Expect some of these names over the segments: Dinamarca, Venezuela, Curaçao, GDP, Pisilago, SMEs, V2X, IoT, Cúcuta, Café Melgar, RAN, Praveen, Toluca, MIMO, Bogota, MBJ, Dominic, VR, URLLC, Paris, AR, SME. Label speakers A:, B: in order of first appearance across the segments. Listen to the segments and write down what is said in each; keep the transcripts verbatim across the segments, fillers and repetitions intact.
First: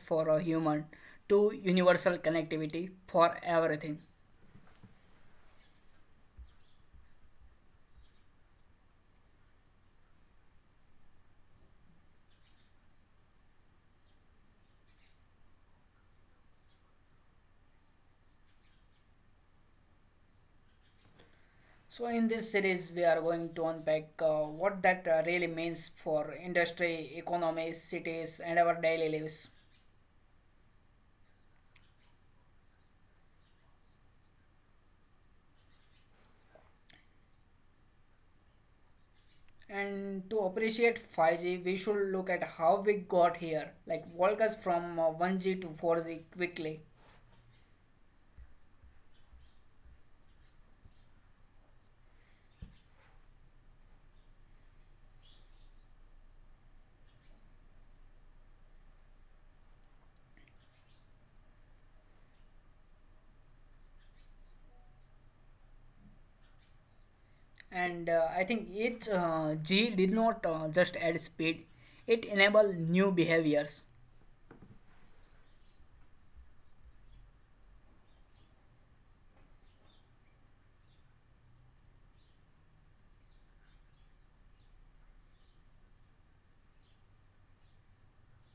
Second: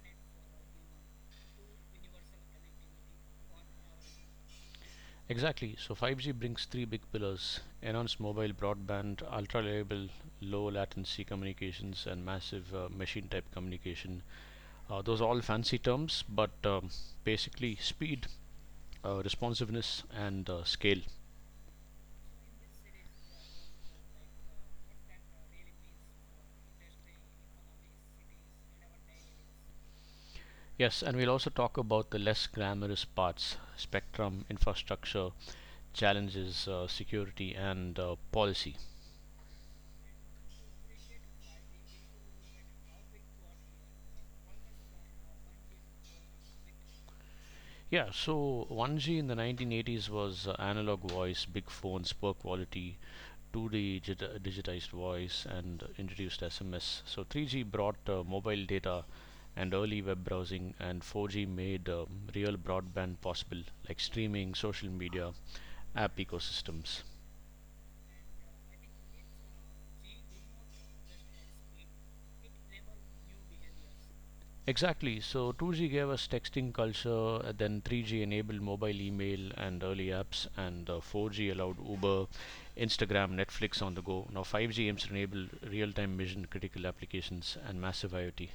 A: for a human to universal connectivity for everything.
B: Exactly. So, 5G brings three big pillars: enhanced mobile broadband, ultra reliable, low latency communications, and massive uh, machine type communication. Uh, those are all fancy terms, but um, basically speed, uh, responsiveness, and uh, scale.
A: So in this series, we are going to unpack uh, what that uh, really means for industry, economies, cities, and our daily lives.
B: Yes, and we'll also talk about the less glamorous parts: spectrum, infrastructure, challenges, uh, security, and uh, policy.
A: And to appreciate 5G, we should look at how we got here, like walk us from uh, 1G to 4G quickly.
B: Yeah, so 1G in the nineteen eighties was uh, analog voice, big phones, poor quality. 2D digit- uh, digitized voice, and introduced S M S. So 3G brought uh, mobile data and early web browsing, and 4G made um, real broadband possible, like streaming, social media, app ecosystems.
A: And uh, I think each uh, G did not uh, just add speed; it enabled new behaviors.
B: Exactly. So 2G gave us texting culture, uh, then 3G enabled mobile email and early apps, and uh, 4G allowed Uber, Instagram, Netflix on the go. Now 5G aims to enable real time mission critical applications and massive IoT.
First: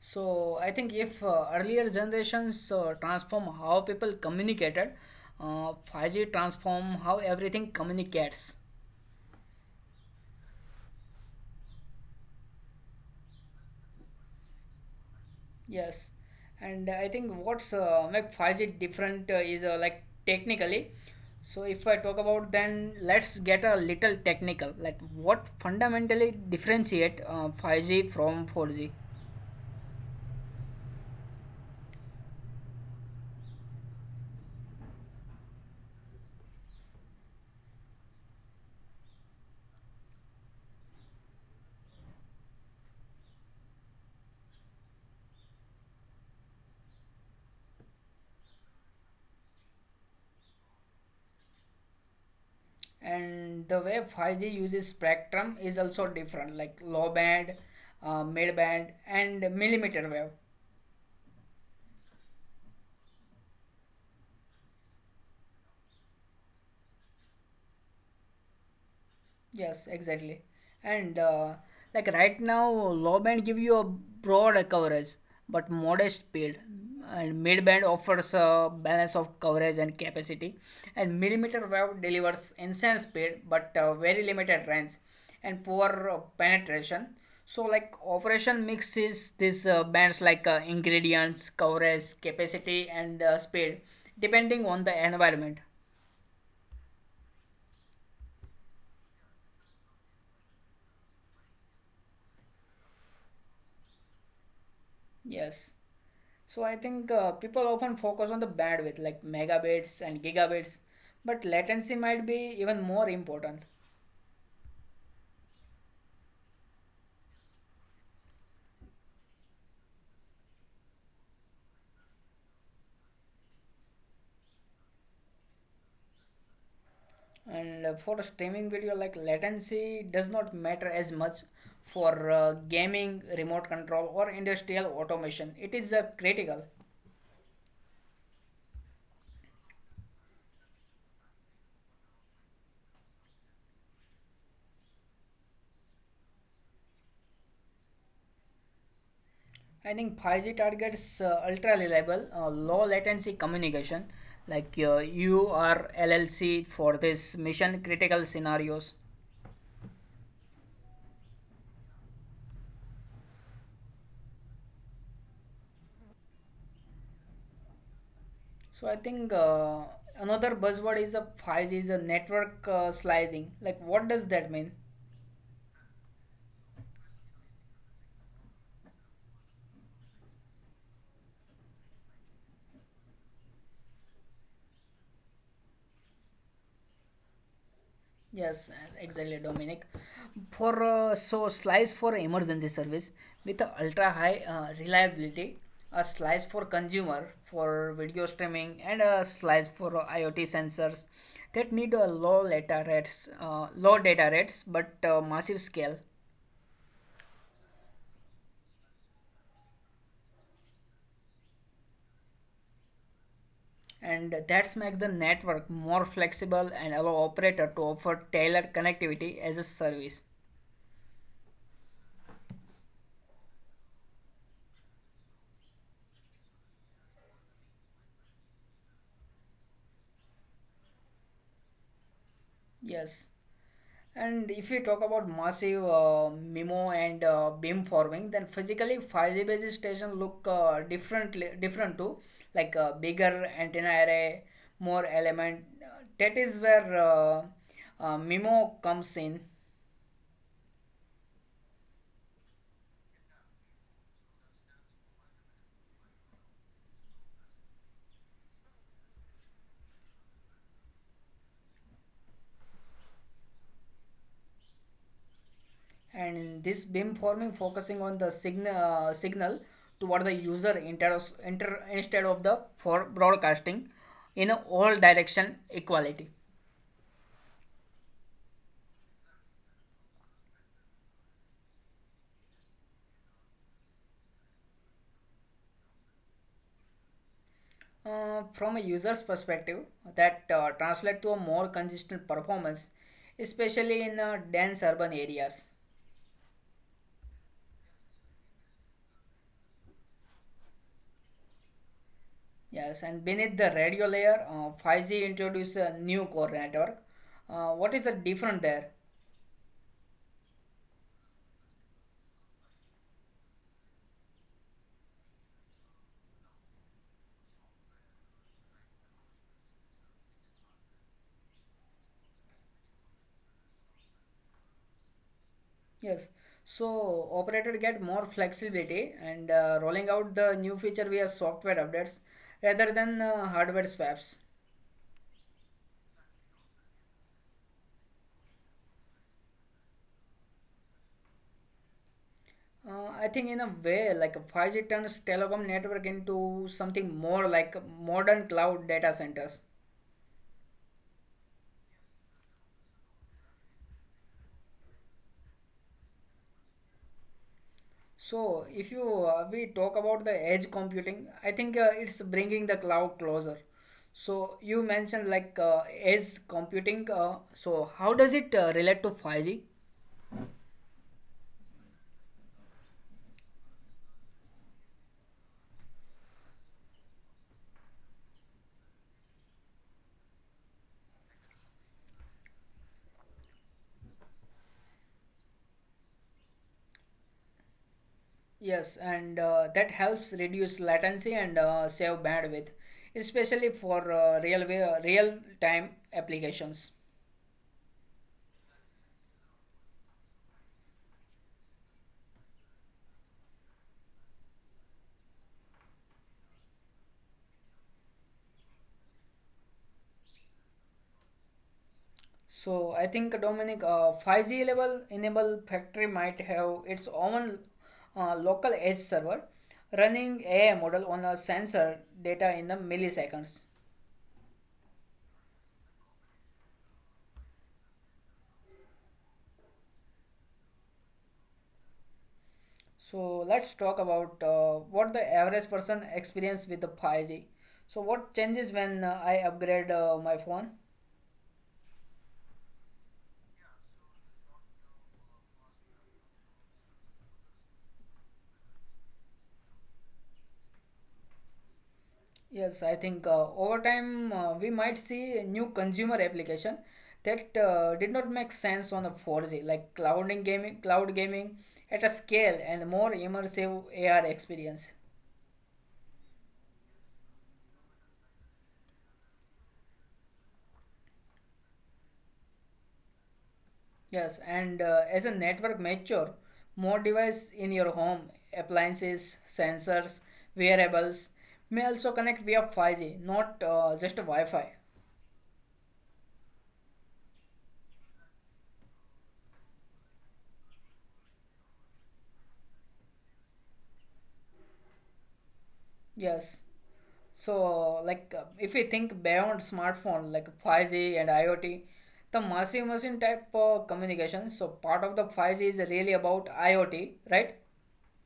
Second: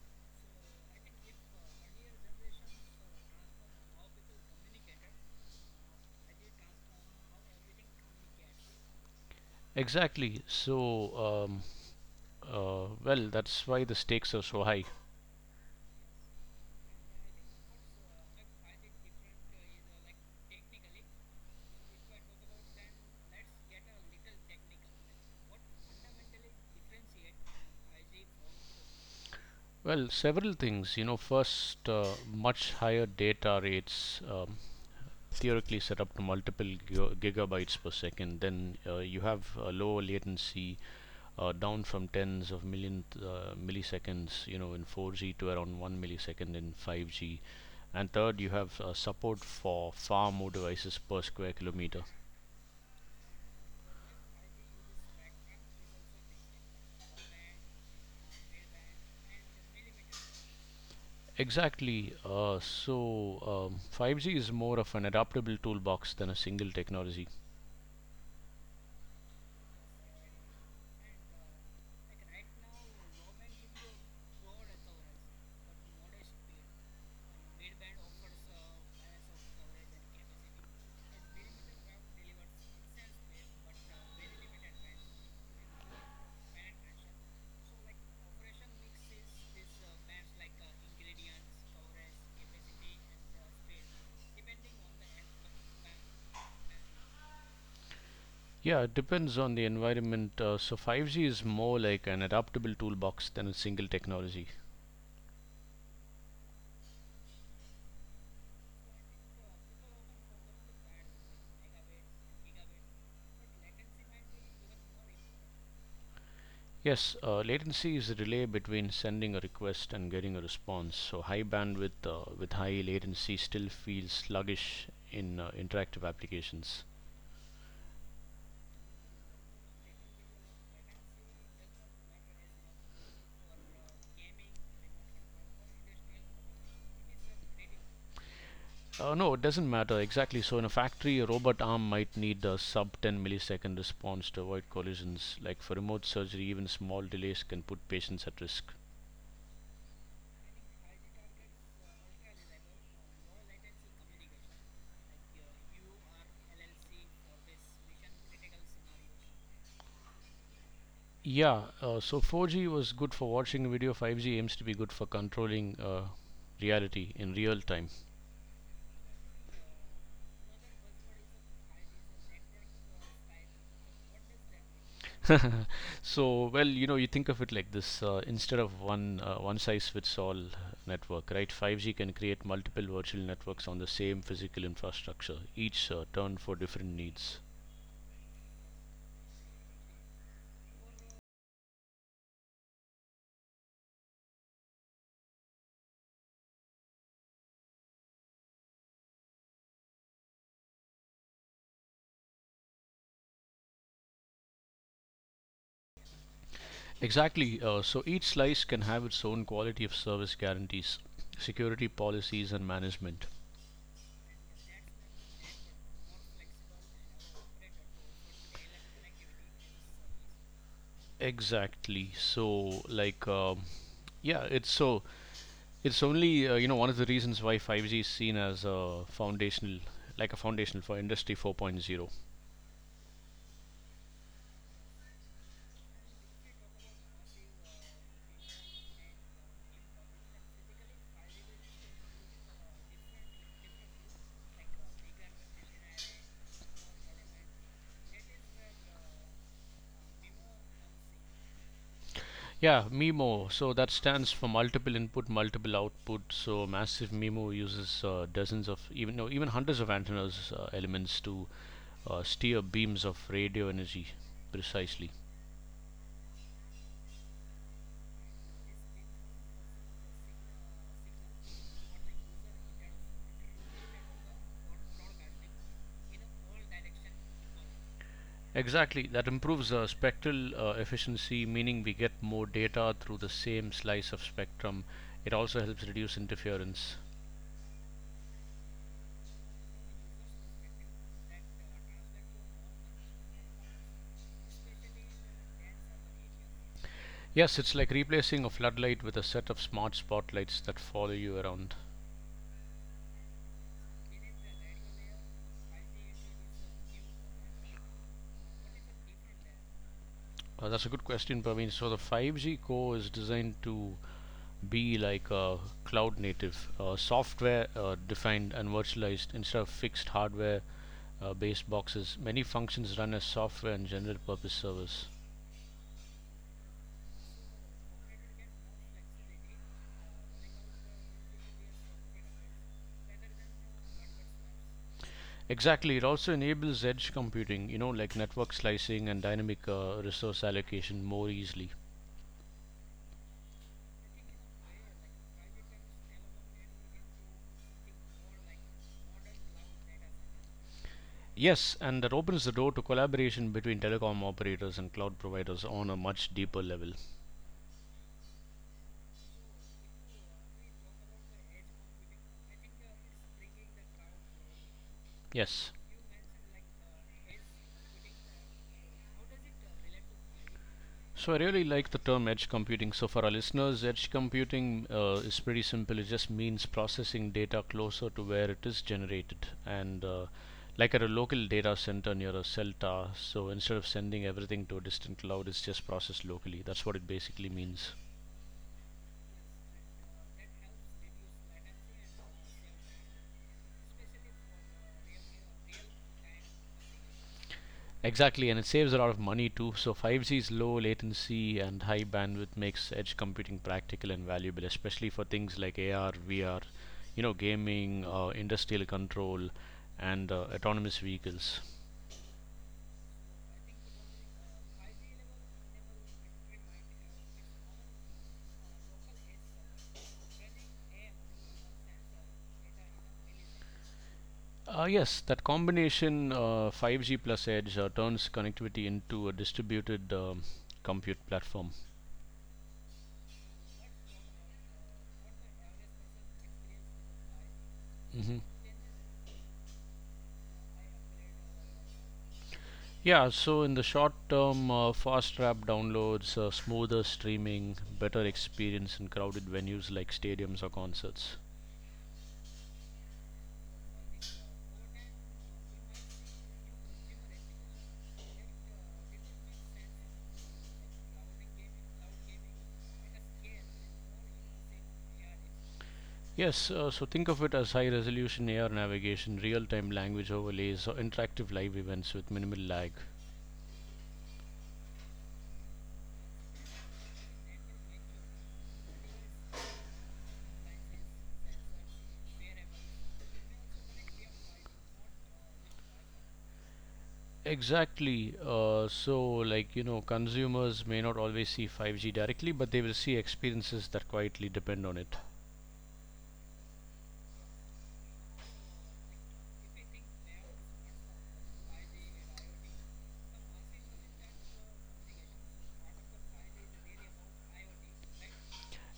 A: So I think if uh, earlier generations uh, transform how people communicated, uh, 5G transform how everything communicates.
B: Exactly. So, um, uh, well, that's why the stakes are so high.
A: Yes, and I think what's uh, make 5G different uh, is uh, like technically. So if I talk about, then let's get a little technical. Like what fundamentally differentiate uh, 5G from 4G,
B: Well, several things. You know, first, uh, much higher data rates, um, theoretically set up to multiple giga- gigabytes per second. Then uh, you have a lower latency, uh, down from tens of million uh, milliseconds, you know, in 4G to around one millisecond in 5G. And third, you have uh, support for far more devices per square kilometer.
A: and the way 5G uses spectrum is also different, like low band, uh, mid band, and millimeter wave.
B: Exactly. Uh, so um, 5G is more of an adaptable toolbox than a single technology.
A: Yes, exactly. And uh, like right now, low band give you a broad coverage, but modest paid. And mid band offers a balance of coverage and capacity. And millimeter wave delivers intense speed, but uh, very limited range and poor uh, penetration. So like operation mixes these uh, bands like uh, ingredients, coverage, capacity, and uh, speed, depending on the environment.
B: Yeah, it depends on the environment. Uh, so 5G is more like an adaptable toolbox than a single technology.
A: Yes. So I think uh, people often focus on the bandwidth like megabits and gigabits, but latency might be even more important.
B: Yes, uh, latency is the delay between sending a request and getting a response. So high bandwidth uh, with high latency still feels sluggish in uh, interactive applications.
A: And uh, for a streaming video, like latency does not matter as much for uh, gaming, remote control, or industrial automation. It is uh, critical.
B: Uh, no, it doesn't matter exactly. So in a factory, a robot arm might need a sub ten millisecond response to avoid collisions. Like, for remote surgery, even small delays can put patients at risk.
A: I think 5G targets uh, ultra reliable, uh, low latency communication like uh, U R L L C for this mission critical scenarios.
B: Yeah, uh, so 4G was good for watching video; 5G aims to be good for controlling uh, reality in real time.
A: So I think uh, another buzzword is a 5G is a network uh, slicing. Like what does that mean?
B: so, well, you know, you think of it like this uh, instead of one uh, one size fits all network, right? 5G can create multiple virtual networks on the same physical infrastructure, each uh, turned for different needs.
A: Yes, exactly, Dominic. For uh, so slice for emergency service with a ultra high uh, reliability, a slice for consumer for video streaming, and a slice for uh, IoT sensors that need a low data rates, uh, low data rates, but uh, massive scale.
B: Exactly, uh, so each slice can have its own quality of service guarantees, security policies, and management.
A: And that's make the network more flexible and allow operator to offer tailored connectivity as a service.
B: Exactly, so like. um yeah, it's so It's only uh, you know, one of the reasons why 5G is seen as a foundational, like a foundational for industry 4.0.
A: Yes, and if you talk about massive uh, MIMO and uh, beamforming, then physically 5G base station look uh, differently different to like uh, bigger antenna array, more element. Uh, That is where uh, uh, MIMO comes in.
B: Yeah, MIMO. So that stands for multiple input, multiple output. So massive MIMO uses uh, dozens of, even no even hundreds of antennas, uh, elements to uh, steer beams of radio energy precisely.
A: And this beam forming focusing on the signal uh, signal toward the user inter- inter- instead of the for broadcasting in a all direction equality.
B: Exactly. That improves uh, spectral uh, efficiency, meaning we get more data through the same slice of spectrum. It also helps reduce interference.
A: Uh, from a user's perspective, that uh, translate to a more consistent performance, especially in uh, dense urban areas.
B: Yes, it's like replacing a floodlight with a set of smart spotlights that follow you around.
A: Yes, and beneath the radio layer, uh, 5g introduces a new core network. Uh, what is the different there?
B: Uh, that's a good question, Praveen. So the 5G core is designed to be like a cloud native, uh, software uh, defined and virtualized, instead of fixed hardware uh, based boxes. Many functions run as software and general purpose servers.
A: Yes. So operator get more flexibility and uh, rolling out the new feature via software updates rather than uh, hardware swaps.
B: Exactly, it also enables edge computing, you know, like network slicing and dynamic uh, resource allocation, more easily.
A: Uh, I think in a way, like 5G turns telecom network into something more like modern cloud data centers.
B: Yes, and that opens the door to collaboration between telecom operators and cloud providers on a much deeper level.
A: So if you uh, we talk about the edge computing, I think uh, it's bringing the cloud closer. So
B: Yes.
A: you mentioned like uh, edge computing. Uh, so how does it uh, relate to 5G?
B: So I really like the term edge computing. So for our listeners, edge computing uh, is pretty simple. It just means processing data closer to where it is generated, and uh, like at a local data center near a cell tower. So instead of sending everything to a distant cloud, it's just processed locally. That's what it basically means.
A: Yes, and uh, that helps reduce latency and uh, save bandwidth, especially for uh, real way, real time applications.
B: Exactly, and it saves a lot of money too. So 5G's low latency and high bandwidth makes edge computing practical and valuable, especially for things like A R, V R, you know, gaming, uh, industrial control, and uh, autonomous vehicles.
A: So I think Dominic, uh, 5G level enable factory might have its own uh, local edge server running A I model on a sensor data in the milliseconds.
B: Uh, yes, that combination, uh, 5G plus edge, uh, turns connectivity into a distributed um, compute platform.
A: So let's talk about uh, what the average person experience with the 5G.
B: hmm
A: So what changes when uh, I upgrade uh, my phone?
B: Yeah, so in the short term, uh, fast rap downloads, uh, smoother streaming, better experience in crowded venues like stadiums or concerts.
A: Yes, I think uh, over time uh, we might see a new consumer application that uh, did not make sense on a 4G, like clouding gaming, cloud gaming at a scale and more immersive A R experience.
B: Yes, uh, so think of it as high resolution A R navigation, real time language overlays, or interactive live events with minimal lag.
A: Yes, and uh, as a network mature, more device in your home, appliances, sensors, wearables may also connect via 5G, not uh, just Wi-Fi.
B: Exactly. Uh, so, like, you know, consumers may not always see 5G directly, but they will see experiences that quietly depend on it.
A: Yes. So, like, uh, if we think beyond smartphone, like 5G and IoT, the massive machine type uh, communication. So, part of the 5G is really about IoT, right?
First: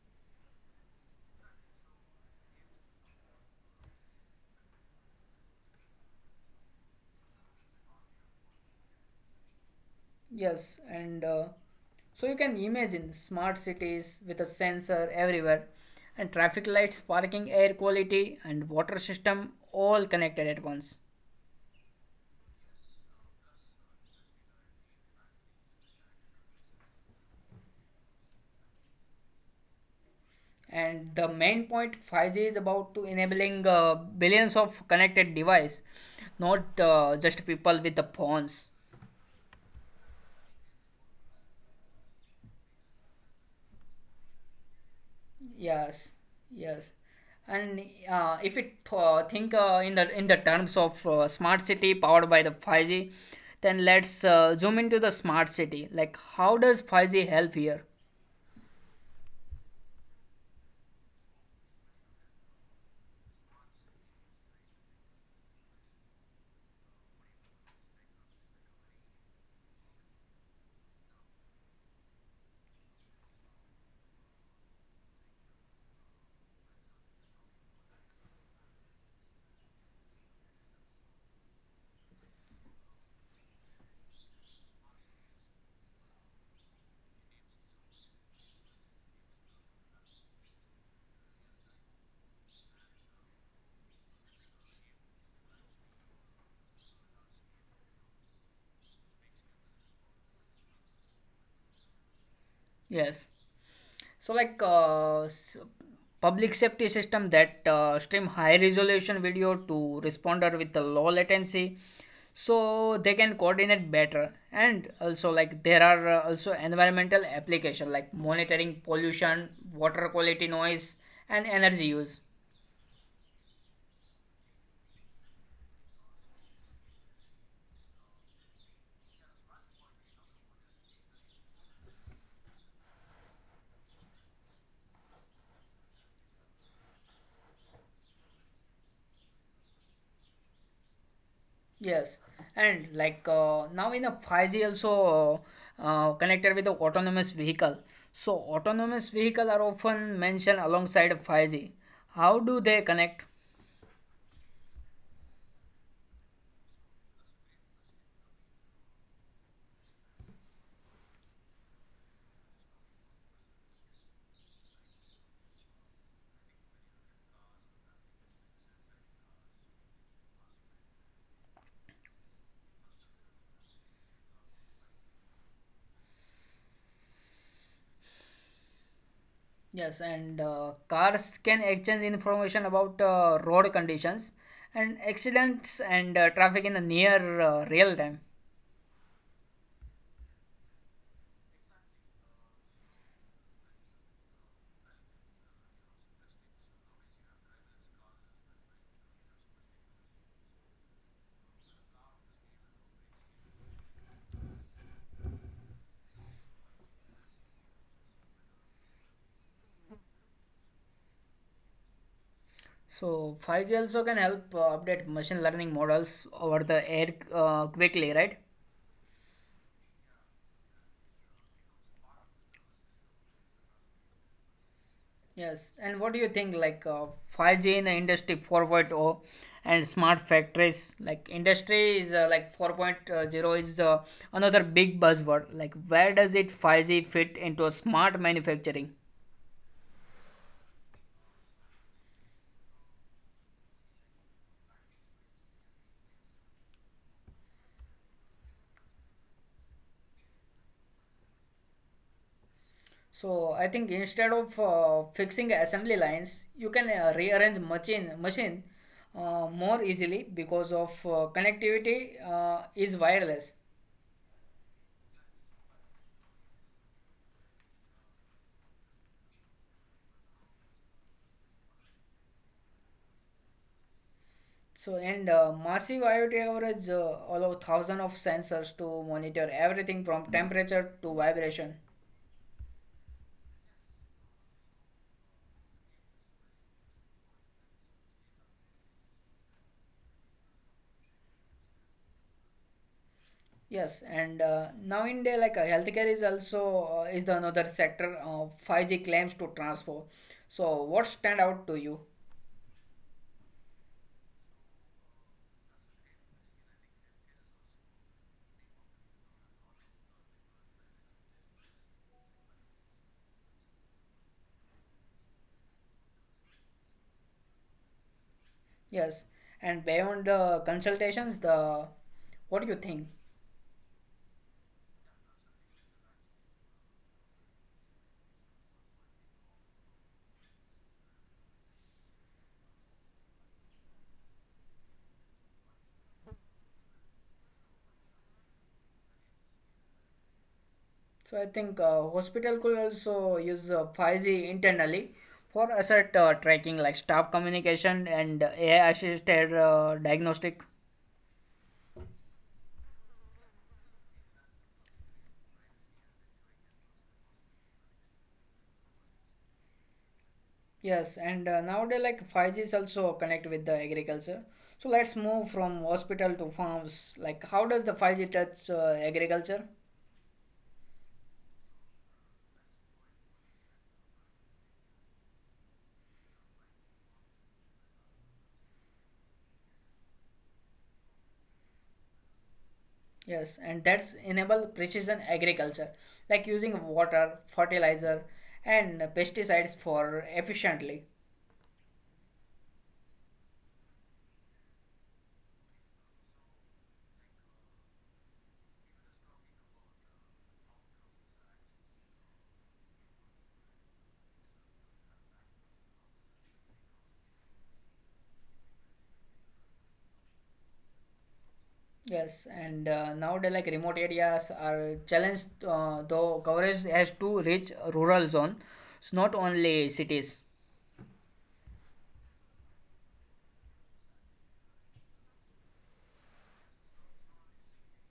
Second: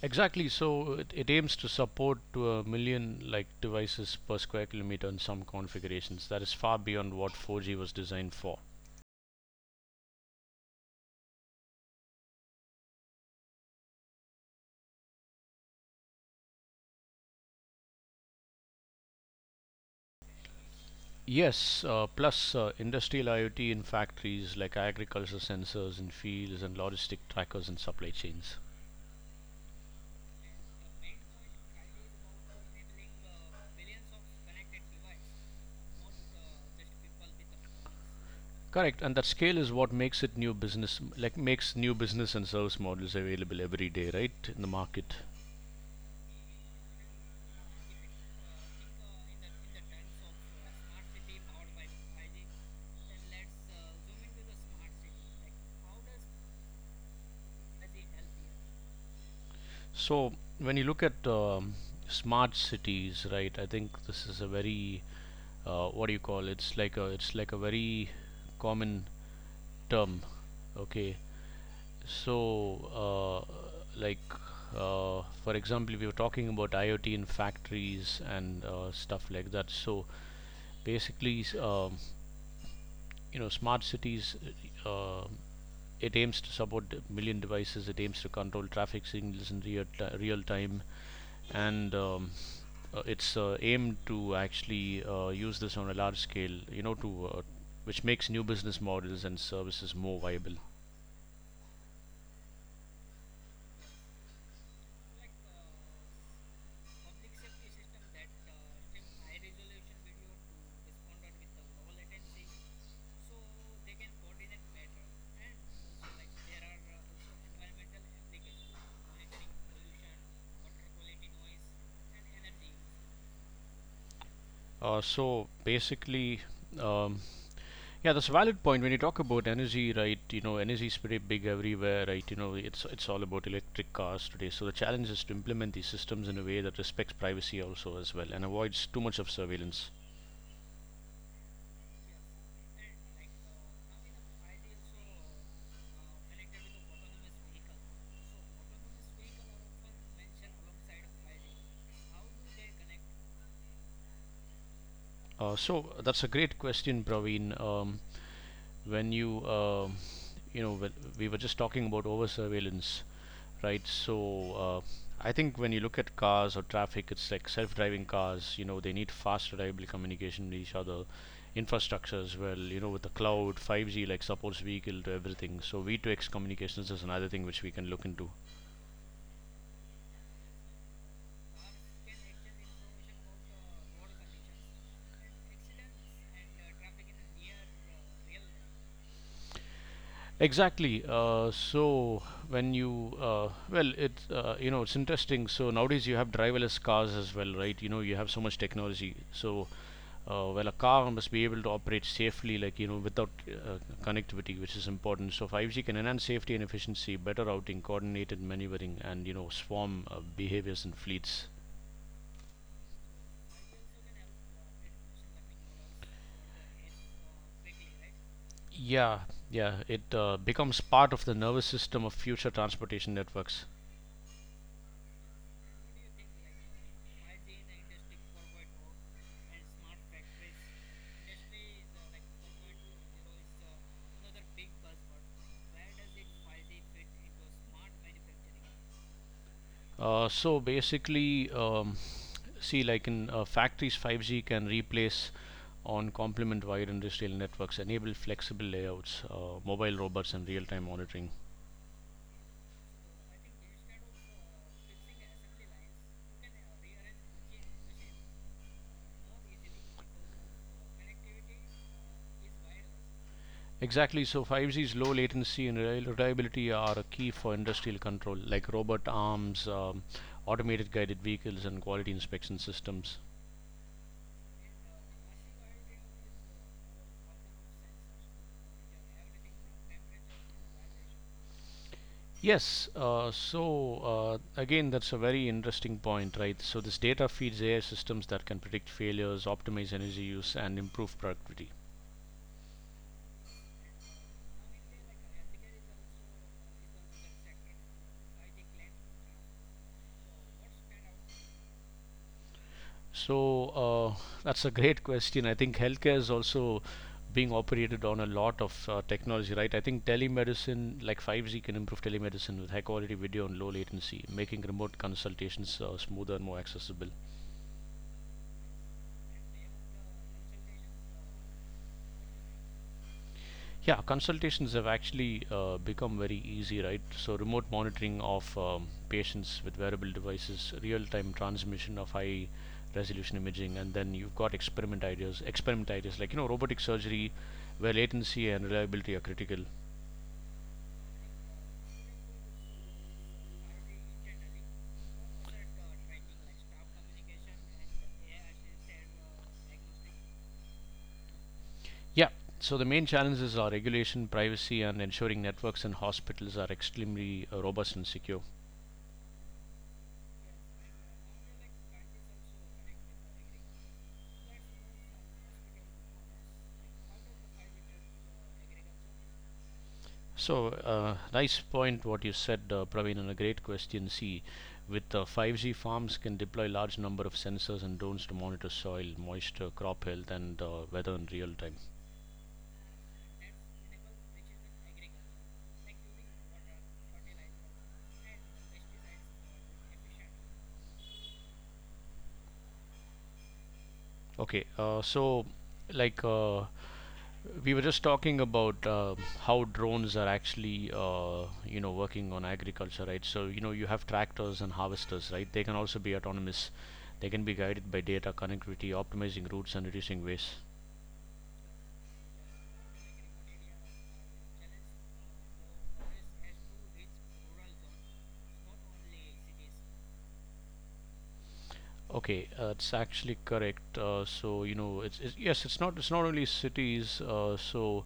B: Exactly. So it, it aims to support to a million like devices per square kilometer in some configurations. That is far beyond what 4G was designed for.
A: Yes, and uh, so you can imagine smart cities with a sensor everywhere, and traffic lights, parking, air quality, and water system all connected at once.
B: Yes, uh, plus uh, industrial IoT in factories, like agriculture sensors in fields, and logistic trackers and supply chains.
A: And the main point 5G is about to enabling uh, billions of connected device, not uh, just people with the phones.
B: Correct, and that scale is what makes it new business, like makes new business and service models available every day, right, in the market.
A: Yes, yes, and uh, if it th- think uh, in the in the terms of uh, smart city powered by the 5G, then let's uh, zoom into the smart city. Like, how does 5G help here?
B: So when you look at um, smart cities, right? I think this is a very uh, what do you call it? It's like a it's like a very common term. Okay, so uh, like uh, for example, if you're talking about IoT in factories and uh, stuff like that, so basically um, you know, smart cities, uh, it aims to support million devices. It aims to control traffic signals in real, real time, and um, uh, it's uh, aimed to actually uh, use this on a large scale. You know, to uh, which makes new business models and services more viable.
A: Yes. So, like uh, s- public safety system that uh, stream high resolution video to responder with a low latency, so they can coordinate better. And also, like there are uh, also environmental application like monitoring pollution, water quality, noise, and energy use.
B: Uh, so basically, um, yeah, that's a valid point. When you talk about energy, right, you know, energy is pretty big everywhere, right? You know, it's it's all about electric cars today. So the challenge is to implement these systems in a way that respects privacy also as well and avoids too much of surveillance.
A: Yes, and like uh, now in a 5G also uh, uh, connected with the autonomous vehicle. So autonomous vehicle are often mentioned alongside 5G. How do they connect?
B: Uh, so that's a great question, Praveen. Um, when you, uh, you know, when we were just talking about over surveillance, right? So uh, I think when you look at cars or traffic, it's like self-driving cars. You know, they need fast, reliable communication with each other, infrastructure as well. You know, with the cloud, 5G like supports vehicle to everything. So V two X communications is another thing which we can look into.
A: Yes, and uh, cars can exchange information about uh, road conditions and accidents and uh, traffic in the near uh, real time.
B: Exactly. Uh, so when you uh, well, it's uh, you know, it's interesting. So nowadays you have driverless cars as well, right? You know you have so much technology. So uh, well, a car must be able to operate safely, like you know without uh, connectivity, which is important. So 5G can enhance safety and efficiency, better routing, coordinated maneuvering, and you know swarm uh, behaviors in fleets.
A: So 5G also can help uh, update machine learning models over the air uh, quickly, right?
B: Yeah, yeah. It uh, becomes part of the nervous system of future transportation networks.
A: Yes, and what do you think like uh, 5G in the industry 4.0 point oh, and smart factories like industry is uh, like 4.0 is uh, another big buzzword like where does it 5G fit into smart manufacturing?
B: Uh, so basically, um, see, like in uh, factories, 5G can replace on complement wide industrial networks, enable flexible layouts, uh, mobile robots, and real time monitoring.
A: So I think instead of uh, fixing assembly lines you can uh, rearrange machine machine uh, more easily because of uh, connectivity uh, is wireless.
B: Exactly, so 5G's low latency and reliability are a key for industrial control, like robot arms, um, automated guided vehicles, and quality inspection systems.
A: So, and uh, massive IoT coverage uh, allow thousands of sensors to monitor everything from temperature to vibration.
B: Yes, uh, so uh, again, that's a very interesting point, right? So, this data feeds A I systems that can predict failures, optimize energy use, and improve productivity.
A: Yes, and uh, now in day like uh, healthcare is also uh, is the another sector uh, 5G claims to transform. So, what stand out to you?
B: So, uh, that's a great question. I think healthcare is also being operated on a lot of uh, technology, right? I think telemedicine, like 5G, can improve telemedicine with high quality video and low latency, making remote consultations uh, smoother and more accessible.
A: Yes, and beyond the consultations, the what do you think?
B: Yeah, consultations have actually uh, become very easy, right? So, remote monitoring of um, patients with wearable devices, real time transmission of high resolution imaging, and then you've got experiment ideas, experiment ideas like, you know, robotic surgery where latency and reliability are critical.
A: So I think uh, hospital could also use uh, 5G internally for asset uh, tracking like staff communication and A I assisted uh, diagnostic.
B: Yeah, so the main challenges are regulation, privacy, and ensuring networks and hospitals are extremely uh, robust and secure.
A: Yes, and uh, nowadays like 5G is also connect with the agriculture. So let's move from hospital to farms. Like how does the 5G touch uh, agriculture?
B: So, uh, nice point what you said, uh, Praveen, and a great question. See, with uh, 5G, farms can deploy large number of sensors and drones to monitor soil, moisture, crop health, and uh, weather in real time.
A: Yes, and that's enable precision agriculture like using water, fertilizer and pesticides for efficiently.
B: Okay, uh, so like uh, we were just talking about uh, how drones are actually uh, you know working on agriculture, right? So you know you have tractors and harvesters, right? They can also be autonomous. They can be guided by data connectivity, optimizing routes and reducing waste.
A: Yes, and uh, nowadays like remote areas are challenged, uh, though coverage has to reach rural zone. It's not only cities.
B: Okay, uh, it's actually correct. Uh, so you know, it's, it's, yes, it's not it's not only cities. Uh, so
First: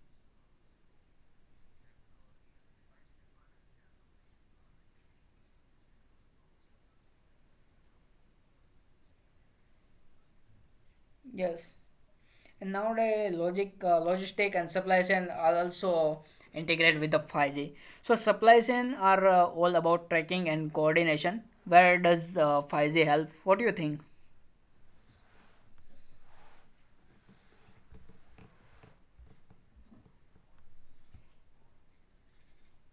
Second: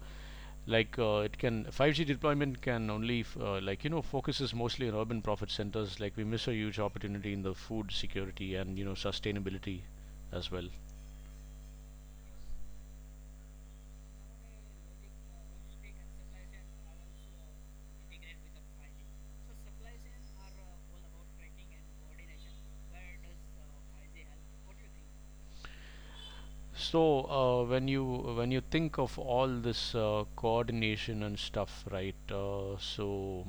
B: like uh, it can 5G deployment can only f- uh, like you know focuses mostly on urban profit centers. Like we miss a huge opportunity in the food security and you know sustainability as well.
A: Yes, and nowadays logic, uh, logistic and supply chain are also integrated with the 5G. So supply chain are uh, all about tracking and coordination. Where does uh, 5G help? What do you think?
B: So uh, when you when you think of all this uh, coordination and stuff, right? Uh, so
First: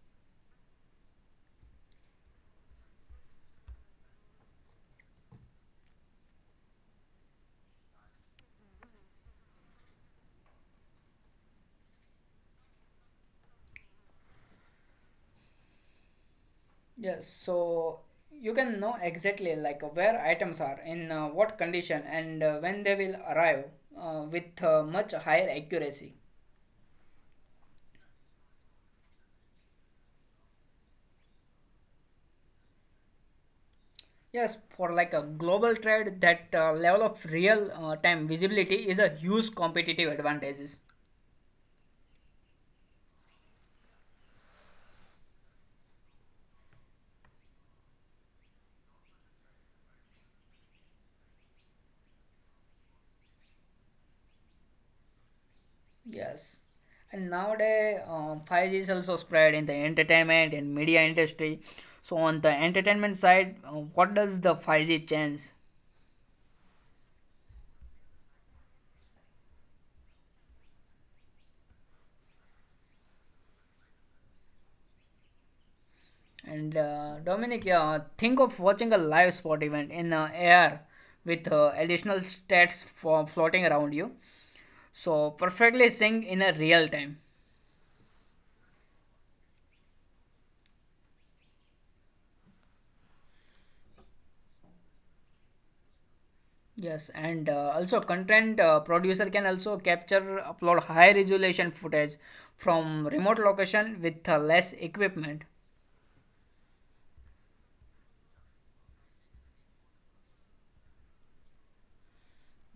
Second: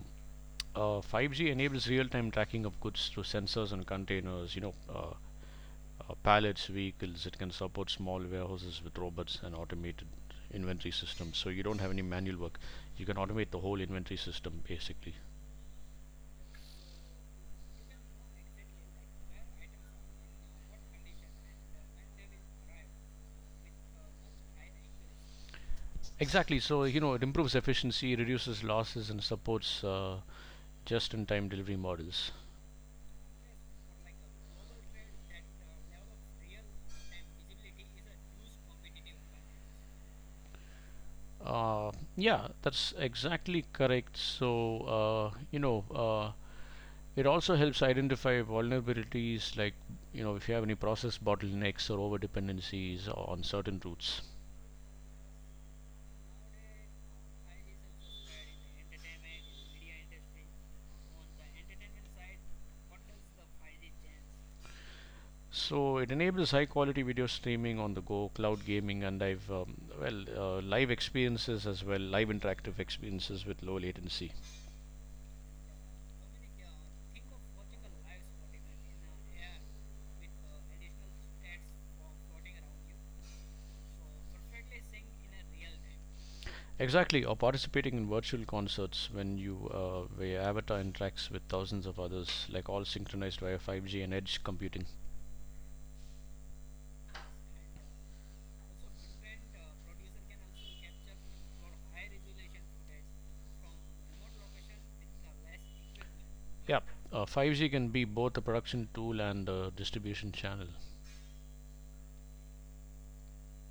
B: uh, five G enables real-time tracking of goods through sensors and containers. You know, uh, uh, pallets, vehicles. It can support small warehouses with robots and automated inventory systems. So you don't have any manual work. You can automate the whole inventory system basically.
A: Yes, so you can know exactly like where items are, in uh, what condition, and uh, when they will arrive uh, with uh, much higher accuracy.
B: Exactly. So you know, it improves efficiency, reduces losses, and supports uh, just-in-time delivery models.
A: Yes, for like a global trade, that uh, level of real uh, time visibility is a huge competitive advantages.
B: Uh, yeah, that's exactly correct. So, uh, you know, uh, it also helps identify vulnerabilities like, you know, if you have any process bottlenecks or over dependencies on certain routes.
A: Yes. And nowadays, um, 5G is also spread in the entertainment and media industry. So on the entertainment side, uh, what does the 5G change?
B: So, it enables high quality video streaming on the go, cloud gaming, and I've, um, well, uh, live experiences as well, live interactive experiences with low latency.
A: And uh, Dominic, yeah, think of watching a live sport event in uh, A R with uh, additional stats for floating around you. So perfectly sync in a real time.
B: Exactly, or participating in virtual concerts when you uh, where your avatar interacts with thousands of others, like all synchronized via five G and edge computing.
A: Yes, and uh, also content uh, producer can also capture, upload high resolution footage from remote location with uh, less equipment.
B: Yeah, uh, five G can be both a production tool and a distribution channel.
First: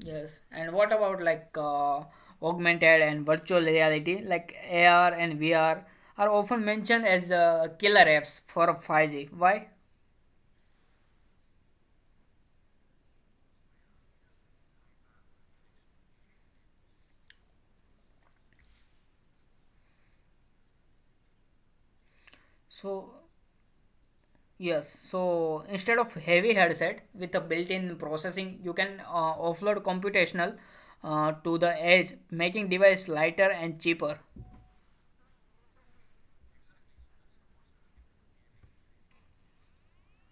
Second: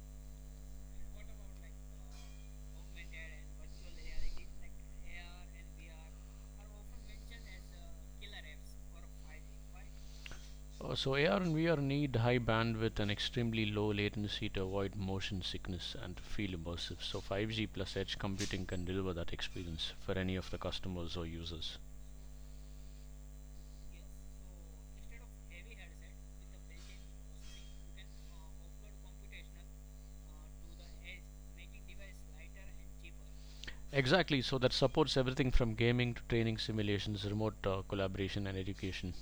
A: Yes, and what about like uh, augmented and virtual reality? Like A R and V R are often mentioned as uh, killer apps for 5G. Why?
B: Uh, so A R and V R need high bandwidth and extremely low latency to avoid motion sickness and to feel immersive. So five G plus edge computing can deliver that experience for any of the customers or users.
A: So, yes, so instead of heavy headset with a built-in processing, you can uh, offload computational uh, to the edge, making device lighter and cheaper.
B: Exactly, so that supports everything from gaming to training simulations, remote uh, collaboration, and education.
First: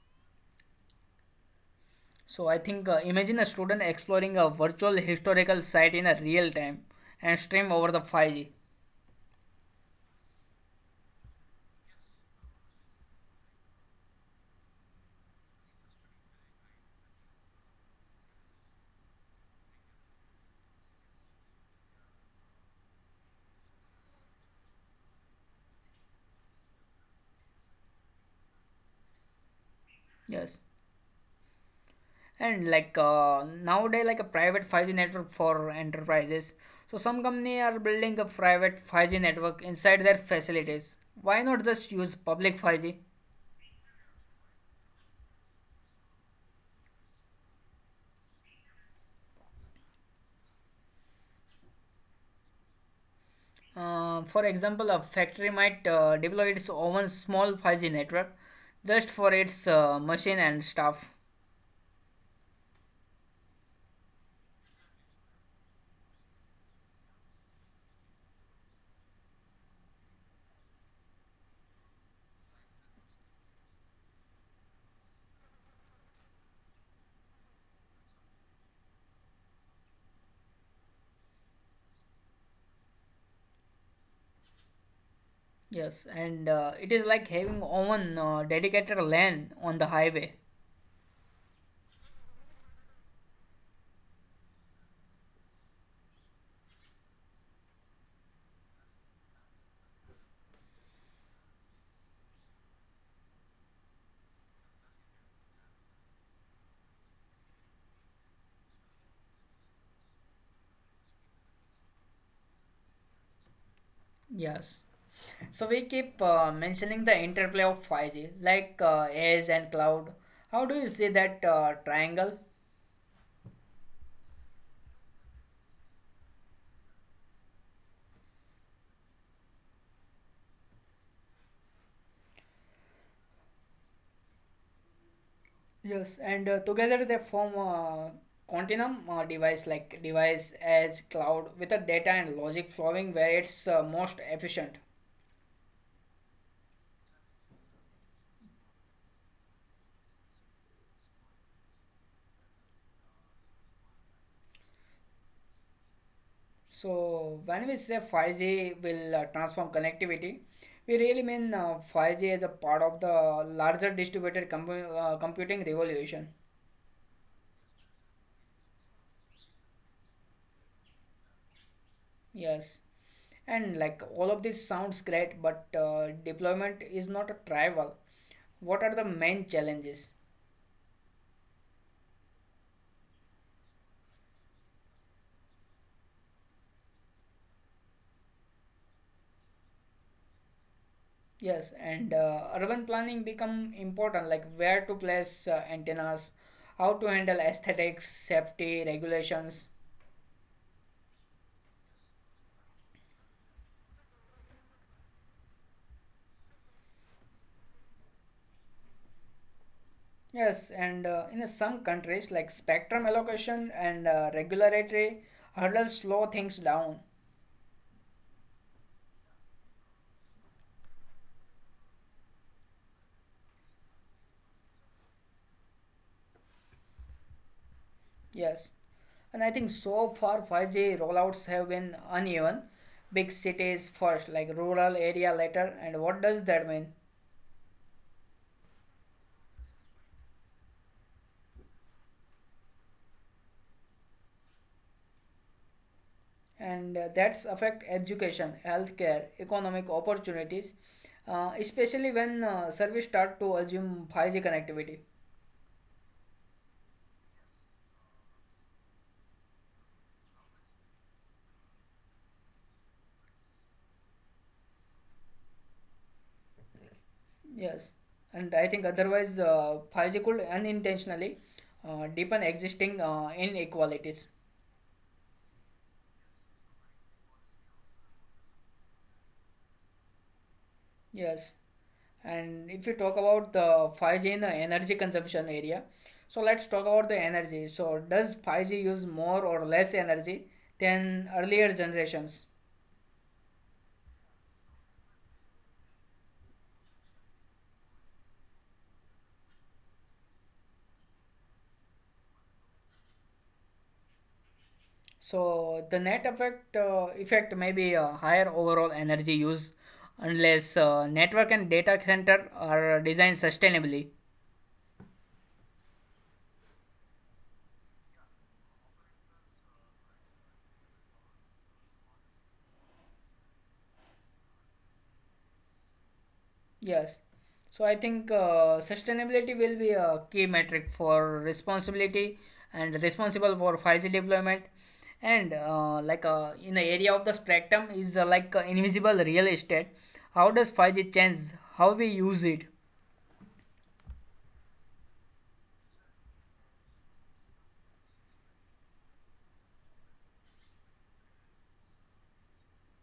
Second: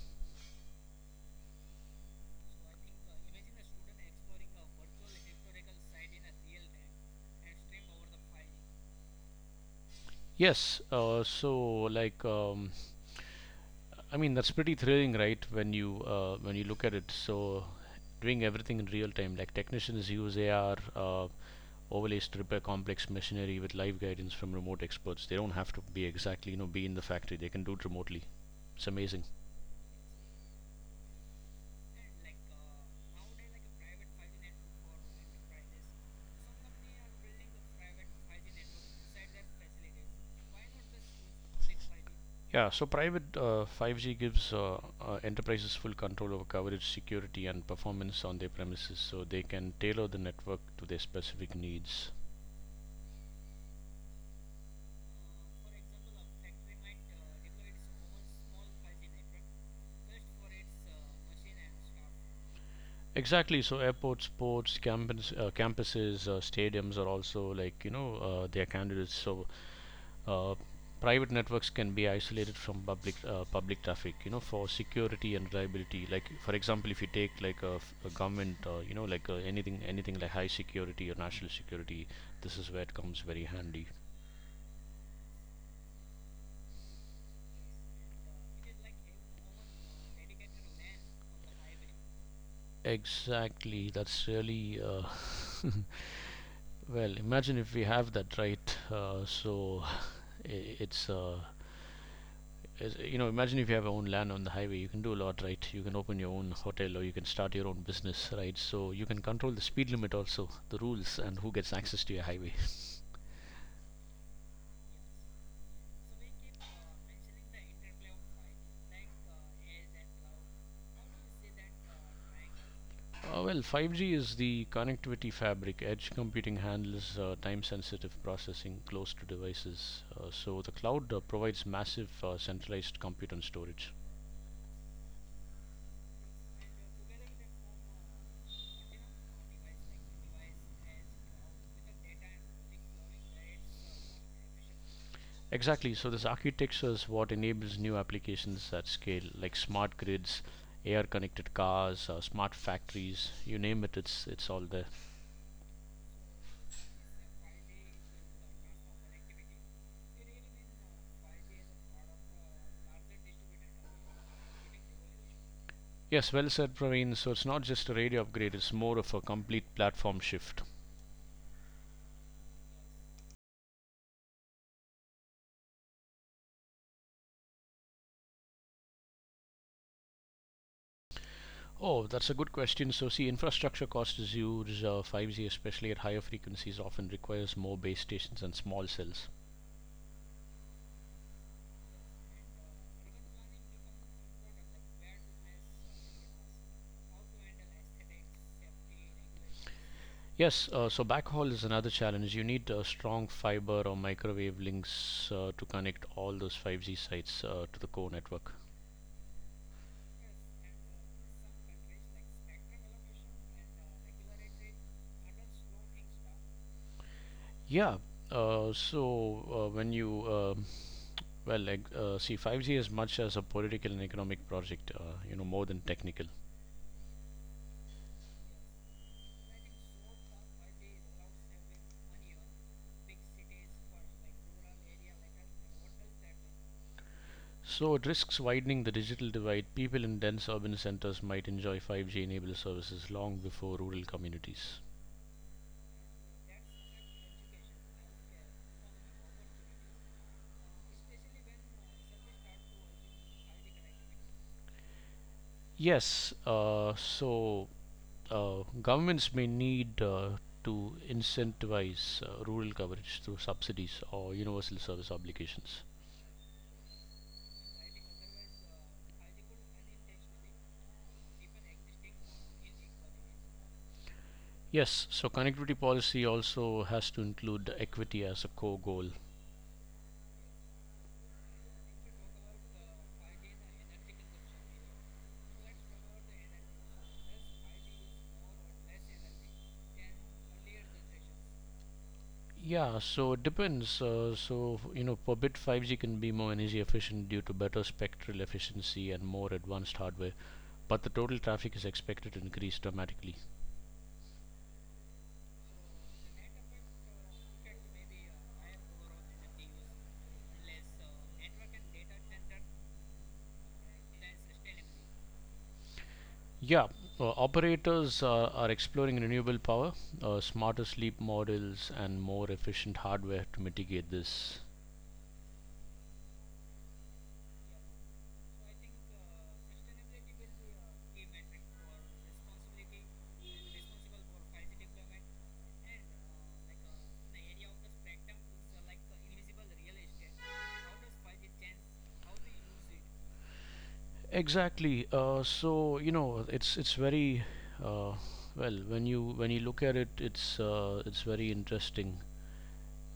A: So I think uh, imagine a student exploring a virtual historical site in a real time and stream over the 5G.
B: Yes, uh, so like um, I mean that's pretty thrilling, right? When you uh, when you look at it, so doing everything in real time, like technicians use A R uh, overlays to repair complex machinery with live guidance from remote experts. They don't have to be exactly you know be in the factory; they can do it remotely. It's amazing.
A: Yes. And like uh, nowadays, like a private 5G network for enterprises. So some company are building a private 5G network inside their facilities. Why not just
B: Yeah,
A: use
B: so
A: public
B: private
A: 5G?
B: uh, five G gives uh, uh, enterprises full control over coverage, security, and performance on their premises, so they can tailor the network to their specific needs.
A: Uh, for example, a factory might uh, deploy its own small 5G network just for its uh, machine and staff.
B: Exactly. So airports, sports, campus, uh, campuses, uh, stadiums are also like you know uh, their candidates. So uh, private networks can be isolated from public uh, public traffic. You know, for security and reliability. Like for example, if you take like a, f- a government, uh, you know like uh, anything anything like high security or national security, this is where it comes very handy.
A: Yes, and uh, it is like having own uh, dedicated lane on the highway.
B: Exactly. That's really uh, Well. Imagine if we have that right. Uh, so I- it's uh, Is you know, imagine if you have your own land on the highway, you can do a lot, right? You can open your own hotel or you can start your own business, right? So you can control the speed limit also, the rules, and who gets access to your highway.
A: Yes. So we keep uh, mentioning the interplay of 5G, like uh, edge and cloud. How do you see that uh, triangle?
B: Uh, well, five G is the connectivity fabric. Edge computing handles uh, time sensitive processing close to devices. Uh, so the cloud uh, provides massive uh, centralized compute and storage.
A: Yes, and uh, together they form a continuum uh, device like device edge cloud with the data and logic flowing where it's uh, most efficient.
B: Exactly. So this architecture is what enables new applications at scale, like smart grids, A R-connected cars, uh, smart factories. You name it, it's it's all there.
A: So when we say 5G will uh, transform connectivity, we really mean uh, 5G as a part of the larger distributed com- uh, computing revolution.
B: Yes, well said, Praveen. So it's not just a radio upgrade; it's more of a complete platform shift.
A: Yes. And like all of this sounds great, but uh, deployment is not a trivial. What are the main challenges?
B: Oh, that's a good question. So see, infrastructure cost is huge. Uh, five G, especially at higher frequencies, often requires more base stations and small cells.
A: Yes, and uh, urban planning become important, like where to place uh, antennas, how to handle aesthetics, safety regulations.
B: Yes, uh, so backhaul is another challenge. You need uh, strong fiber or microwave links uh, to connect all those five G sites uh, to the core network.
A: Yes, and uh, in some countries like spectrum allocation and uh, regulatory hurdles slow things down.
B: Yeah, uh, so uh, when you, um well, like, uh, See, five G is much as a political and economic project, uh, you know, more than technical.
A: Yes, and I think so far five G rollouts have been uneven. Big cities first, like rural area later. And what does that mean?
B: So it risks widening the digital divide. People in dense urban centers might enjoy five G enabled services long before rural communities.
A: And uh, that's affect education, healthcare, economic opportunities, uh, especially when uh, service start to assume five G connectivity.
B: Yes, uh, so uh, governments may need uh, to incentivize uh, rural coverage through subsidies or universal service obligations.
A: Yes, and I think otherwise, uh, five G could unintentionally uh, deepen existing uh, inequalities.
B: Yes, so connectivity policy also has to include equity as a core goal.
A: Yes, and if you talk about the five G in the energy consumption area, so let's talk about the energy. So, does five G use more or less energy than earlier generations?
B: Yeah, so it depends. Uh, so, you know, per bit, five G can be more energy efficient due to better spectral efficiency and more advanced hardware, but the total traffic is expected to increase dramatically.
A: So, the net effect uh, effect may be a higher overall energy use unless uh, network and data center are designed sustainably.
B: Yeah, uh, operators uh, are exploring renewable power, uh, smarter sleep models, and more efficient hardware to mitigate this.
A: Yes. So I think uh, sustainability will be a key metric for responsibility and responsible for five G deployment. And uh, like uh, in the area of the spectrum is uh, like uh, invisible real estate. How does five G change how we use it?
B: Exactly. Uh, so you know, it's it's very uh, well, when you when you look at it, it's uh, it's very interesting,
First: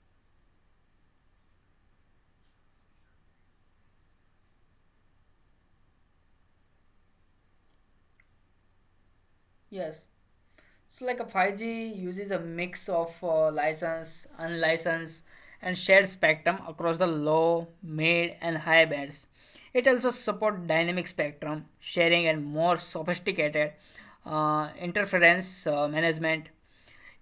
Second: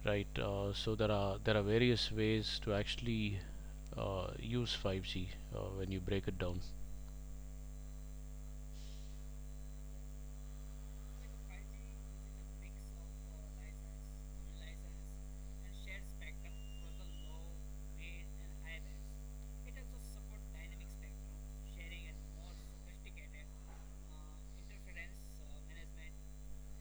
B: right? Uh, so there are there are various ways to actually uh, use five G uh, when you break it down.
A: Yes. So, like a five G uses a mix of uh, license, unlicensed, and shared spectrum across the low, mid, and high bands. It also supports dynamic spectrum sharing and more sophisticated uh, interference uh, management.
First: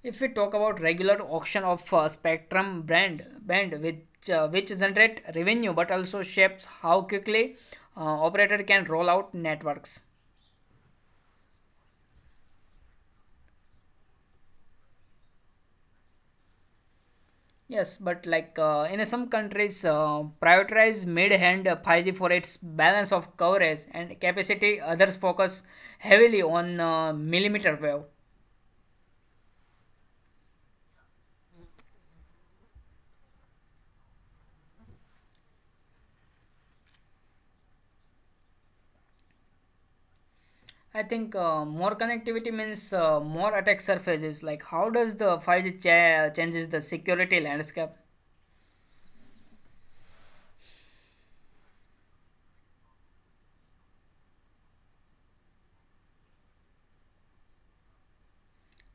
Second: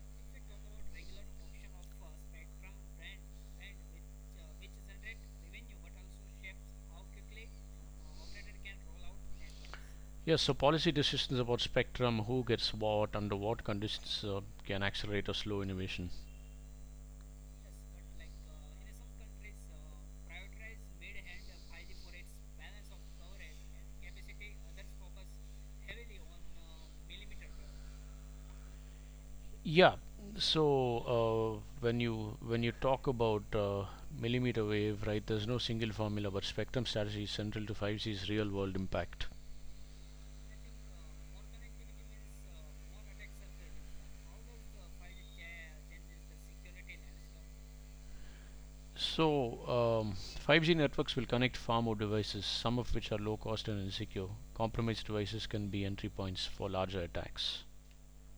A: If we talk about regular auction of uh, spectrum brand band, which uh, which generate revenue but also shapes how quickly uh, operator can roll out networks.
B: Yes, so policy decisions about spectrum, who gets what, under what conditions uh, can accelerate or slow innovation.
A: Yes, but like uh, in some countries, uh, prioritize mid-hand five G for its balance of coverage and capacity. Others focus heavily on uh, millimeter wave.
B: Yeah. So uh, when you when you talk about uh, millimeter wave, right? There's no single formula, but spectrum strategy is central to 5G's real-world impact.
A: I think uh, more connectivity means uh, more attack surfaces. Like how does the five G cha- changes the security landscape?
B: So um, five G networks will connect far more devices, some of which are low cost and insecure. Compromised devices can be entry points for larger attacks.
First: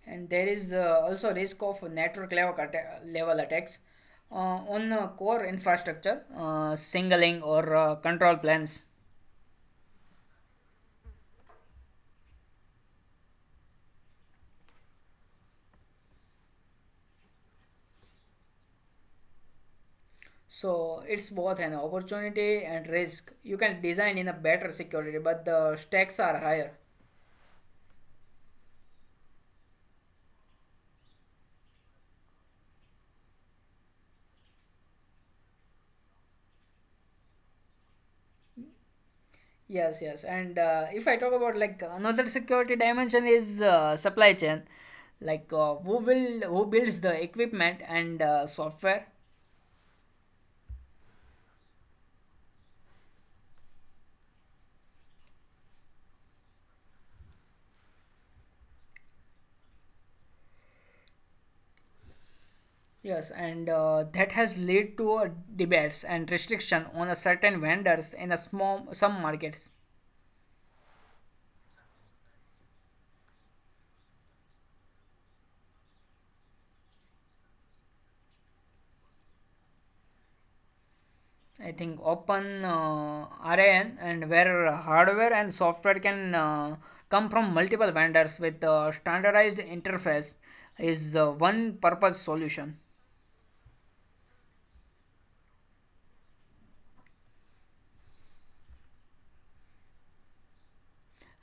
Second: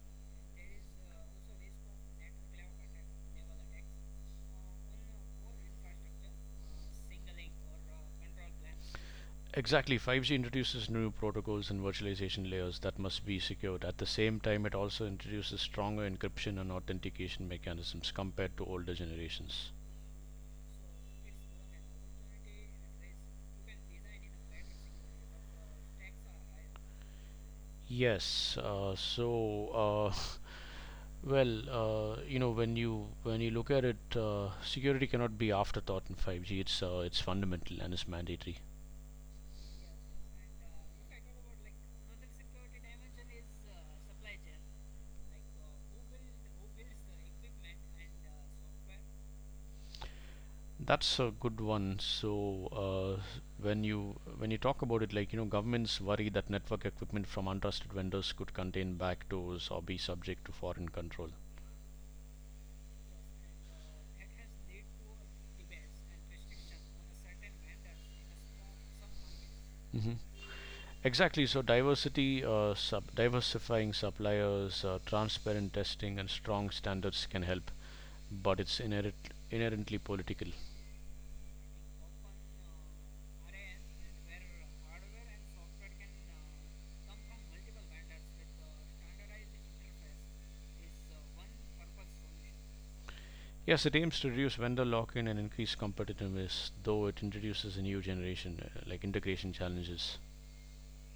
A: And there is uh, also risk of network level, atta- level attacks uh, on uh, core infrastructure, uh, signaling or uh, control plans.
B: Exactly, five G introduces new protocols and virtualization layers that must be secured. At the same time, it also introduces stronger encryption and authentication mechanisms compared to older generations.
A: So it's both an opportunity and risk. You can design in a better security, but the stakes are higher.
B: Yes, uh, so uh, well, uh, you know, when you when you look at it, uh, security cannot be afterthought in five G. It's uh, it's fundamental and it's mandatory.
A: Yes, yes. And uh, if I talk about like another security dimension is uh, supply chain, like uh, who will who builds the equipment and uh, software.
B: That's a good one. So, uh, when you when you talk about it, like, you know, governments worry that network equipment from untrusted vendors could contain backdoors or be subject to foreign control.
A: Yes, and uh, that has led to uh, debates and restriction on a certain vendors in a small some markets.
B: hmm Exactly. So, diversity, uh, sub diversifying suppliers, uh, transparent testing, and strong standards can help, but it's inherent inherently political.
A: I think open uh, RAN and where hardware and software can uh, come from multiple vendors with a standardized interface is uh, one purpose solution.
B: Yes, it aims to reduce vendor lock-in and increase competitiveness, though it introduces a new generation, uh, like integration challenges.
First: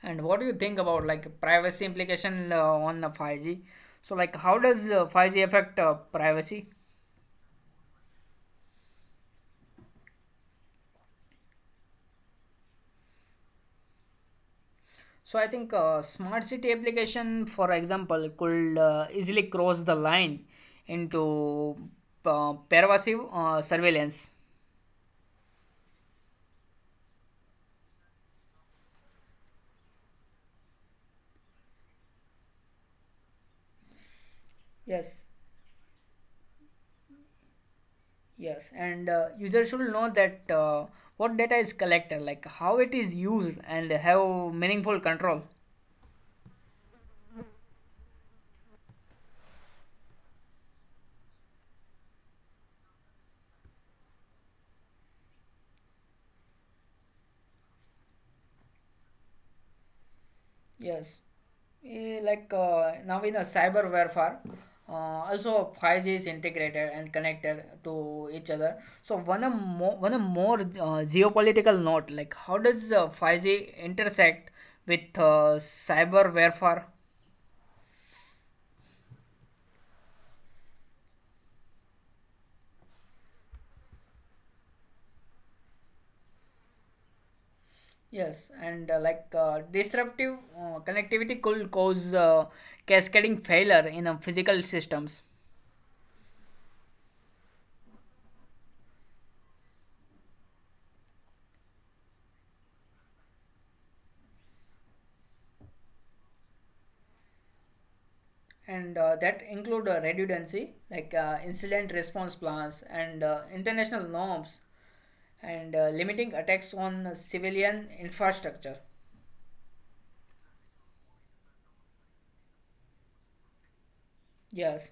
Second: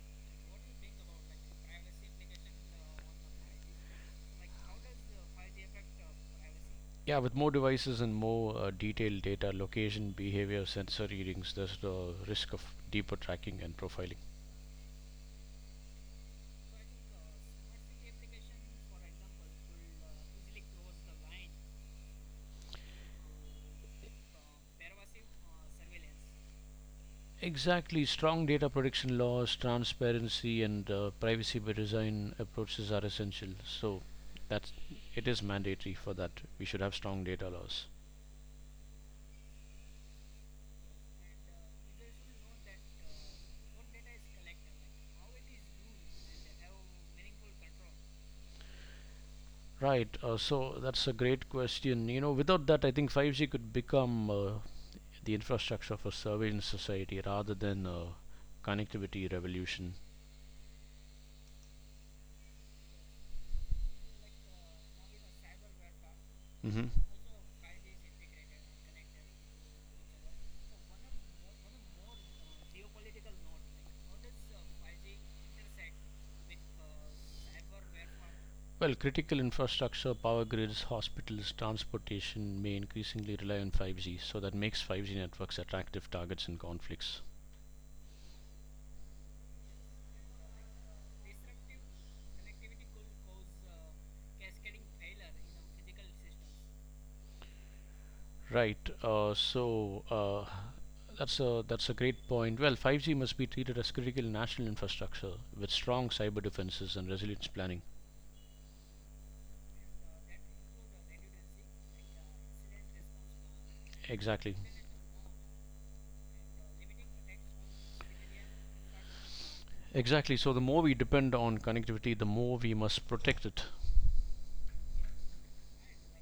A: And what do you think about like privacy implication uh, on the five G? So like how does uh, five G affect uh, privacy?
B: Yeah, with more devices and more uh, detailed data, location, behavior, sensor readings, there's the risk of deeper tracking and profiling.
A: So I think uh, smart city application, for example, could uh, easily cross the line into uh, pervasive uh, surveillance.
B: Exactly, strong data protection laws, transparency, and uh, privacy by design approaches are essential. So, that's it is mandatory for that. We should have strong
A: Yes.
B: data laws.
A: Yes, and uh, user should know that uh, what data is collected, like how it is used, and have meaningful control.
B: Right. Uh, so that's a great question. You know, without that, I think five G could become uh, the infrastructure for surveillance society rather than a connectivity revolution.
A: Yes, eh, like uh, now in a cyber warfare, uh,
B: hmm
A: also five G is integrated and connected to each other. So one a more one a more uh, geopolitical note, like how does uh, five G intersect with uh, cyber warfare?
B: Well, critical infrastructure, power grids, hospitals, transportation may increasingly rely on five G, so that makes five G networks attractive targets in conflicts.
A: Yes, and uh, like uh, disruptive uh, connectivity could cause uh, cascading failure in uh, physical systems,
B: Right. Uh, so uh, that's a that's a great point. Well, five G must be treated as critical national infrastructure with strong cyber defenses and resilience planning.
A: and uh, that include uh, redundancy, like uh, incident response plans and uh,
B: Exactly.
A: international norms, and uh, limiting attacks on uh, civilian infrastructure.
B: Exactly. So the more we depend on connectivity, the more we must protect it.
A: Yes,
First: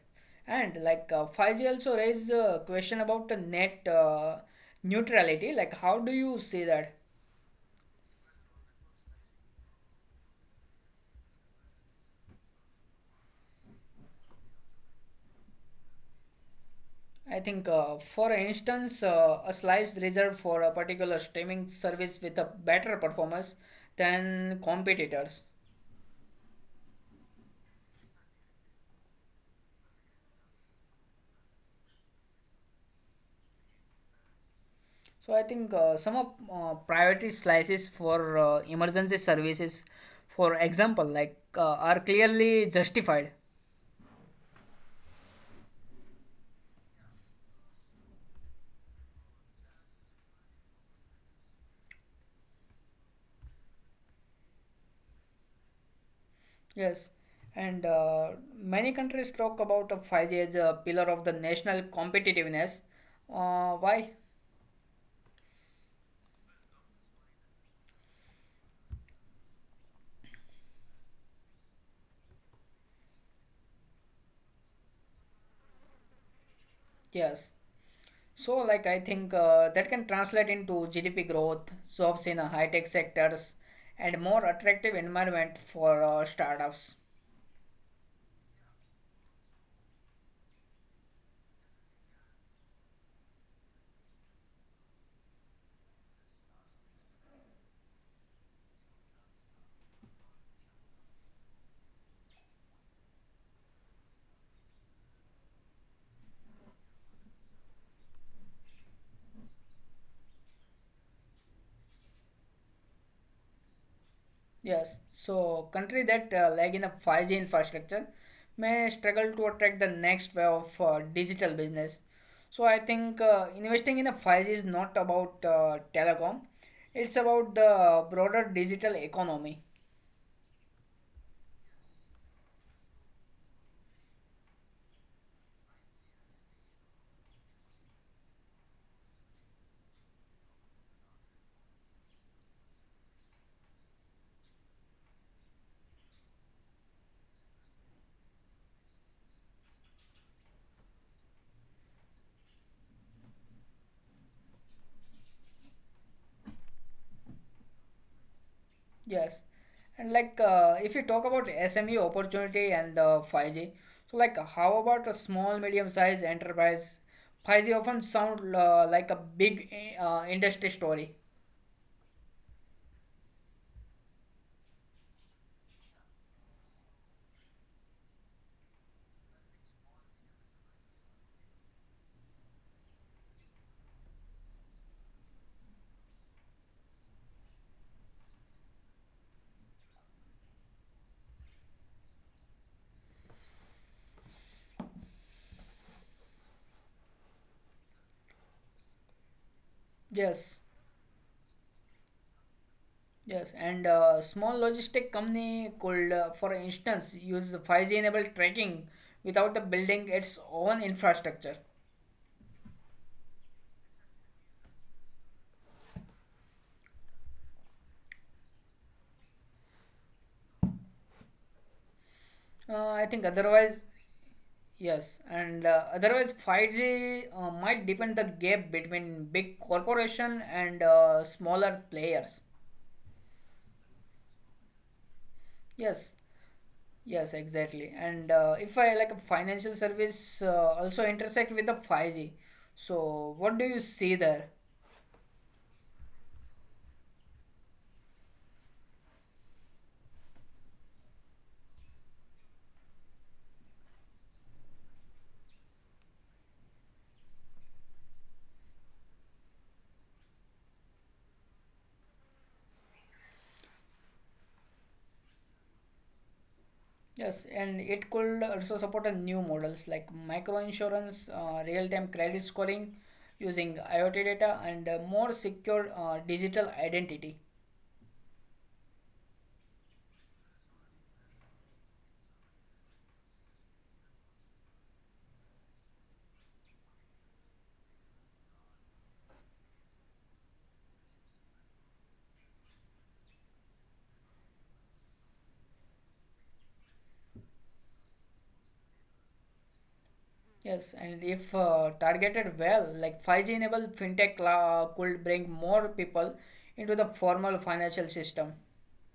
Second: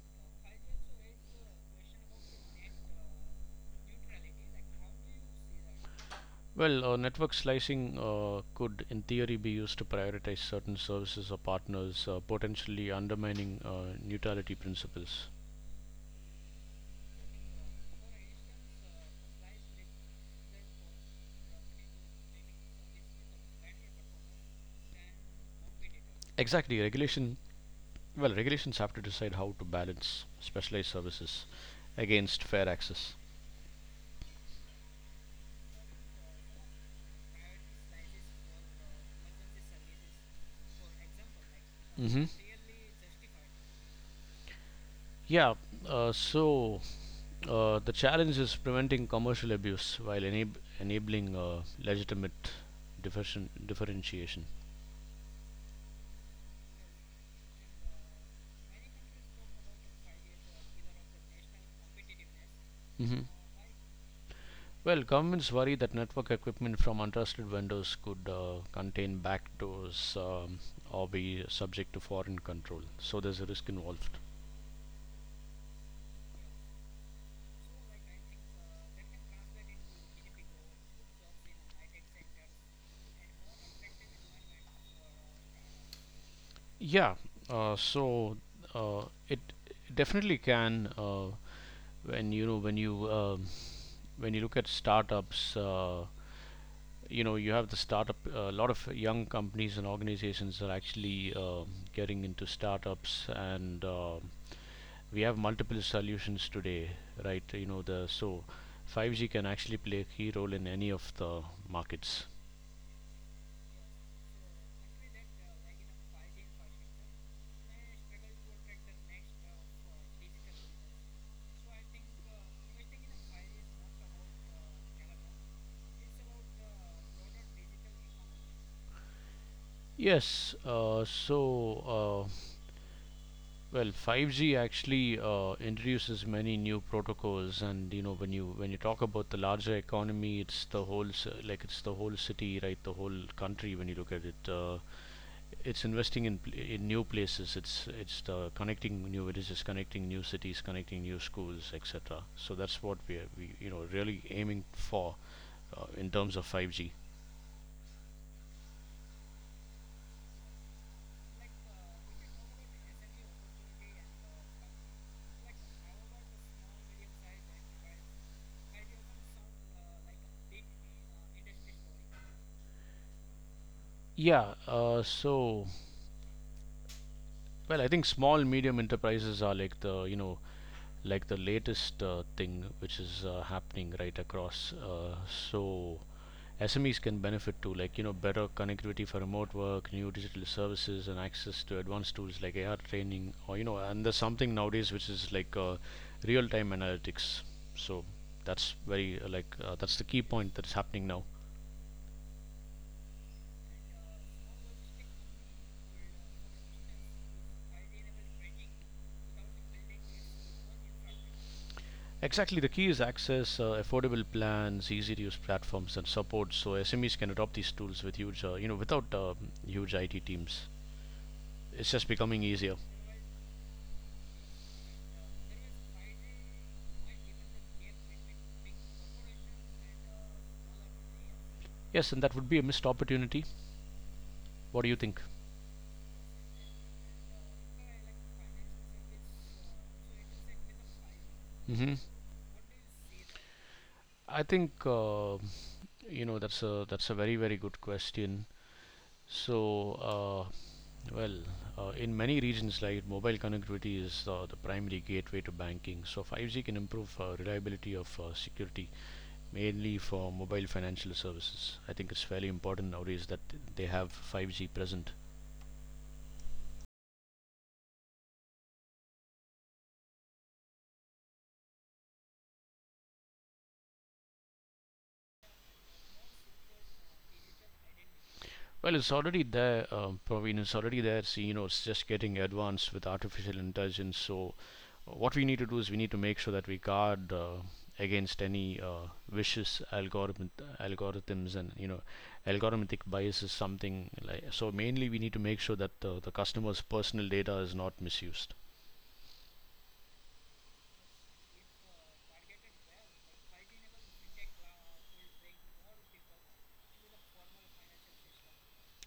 A: and like uh, five G also raised a question about the net uh, neutrality. Like, how do you
B: Well,
A: see
B: uh,
A: that?
B: network slicing uh, could, in theory, be used to prioritize certain services or partners, uh, potentially undermining uh, neutrality principles.
A: I think, uh, for instance, uh, a slice reserved for a particular streaming service with a better performance than competitors.
B: Exactly, regulation. Well, regulations have to decide how to balance specialized services against fair access.
A: So I think uh, some of uh, priority slices for uh, emergency services, for example, like uh, are
B: hmm
A: clearly justified.
B: Yeah. Uh, so uh, the challenge is preventing commercial abuse while enab- enabling uh, legitimate differenti- differentiation.
A: Yes, and uh, many countries talk about a five G as a pillar of the national competitiveness.
B: hmm
A: Uh, why?
B: Well, governments worry that network equipment from untrusted vendors could uh, contain backdoors um, or be subject to foreign control. So there's a risk involved.
A: Yes. So, like, I think uh, that can translate into G D P growth, jobs in uh, high-tech sectors, and more attractive environment for uh, startups.
B: Yeah, uh, so uh, it definitely can uh, When you know, when you um, when you look at startups. Uh, you know, you have the startup. A lot of young companies and organizations are actually uh, getting into startups, and uh, we have multiple solutions today, right? You know, the so five G can actually play a key role in any of the markets.
A: Yes. So, country that uh, lag in a five G infrastructure may struggle to attract the next wave of uh, digital business. So, I think uh, investing in a five G is not about uh, telecom; it's about the broader digital economy.
B: Yes, uh, so. Uh, Well, five G actually uh, introduces many new protocols, and you know, when you when you talk about the larger economy, it's the whole s- like it's the whole city, right? The whole country when you look at it. Uh, it's investing in pl- in new places. It's it's the connecting new villages, connecting new cities, connecting new schools, et cetera. So that's what we are we you know really aiming for uh, in terms of five G.
A: Yes. And like uh, if you talk about S M E opportunity and the five G, so like how about a small medium sized enterprise? five G often sound uh, like a big uh, industry story.
B: Yeah. Uh, so Well, I think small medium enterprises are like the you know like the latest uh, thing which is uh, happening right across. Uh, so S M Es can benefit too, like you know better connectivity for remote work, new digital services, and access to advanced tools like A R training, or you know, and there's something nowadays which is like uh, real-time analytics. So that's very uh, like uh, that's the key
A: Yes.
B: point that's happening now.
A: Yes, and uh, small logistic company could, uh, for instance, use five G enabled tracking without the building its own infrastructure.
B: Exactly, the key is access, uh, affordable plans, easy to use platforms, and support. So S M Es can adopt these tools with huge, uh, you know, without uh, huge I T teams. It's just
A: Uh, I
B: becoming
A: think
B: easier.
A: otherwise Yes, and uh, otherwise five G uh, might deepen the gap between big corporation and uh, smaller players.
B: Yes, and that would be a missed opportunity. What do you
A: Yes,
B: think?
A: yes, exactly. And uh, if I like a financial service uh, also intersect with the five G,
B: hmm
A: so what do you see there?
B: I think uh, you know that's a that's a very very good question. So, uh, well, uh, in many regions, like mobile connectivity is uh, the primary gateway to banking. So five G can improve uh, reliability of uh, security mainly for mobile financial services. I think it's fairly important nowadays that they have five G present.
A: Yes, and it could also support a new models like micro insurance, uh, real-time credit scoring using I o T data, and uh, more secure uh, digital identity.
B: Well, it's already there, uh, Praveen. It's already there. See, you know, it's just getting advanced with artificial intelligence. So, uh, what we need to do is we need to make sure that we guard uh, against any uh, vicious algorithm algorithms, and you know, algorithmic bias is something like. So mainly we need to make sure that uh, the customer's personal data is not misused.
A: Yes, and if uh, targeted well, like five G enabled fintech la- could bring more people into the formal financial system.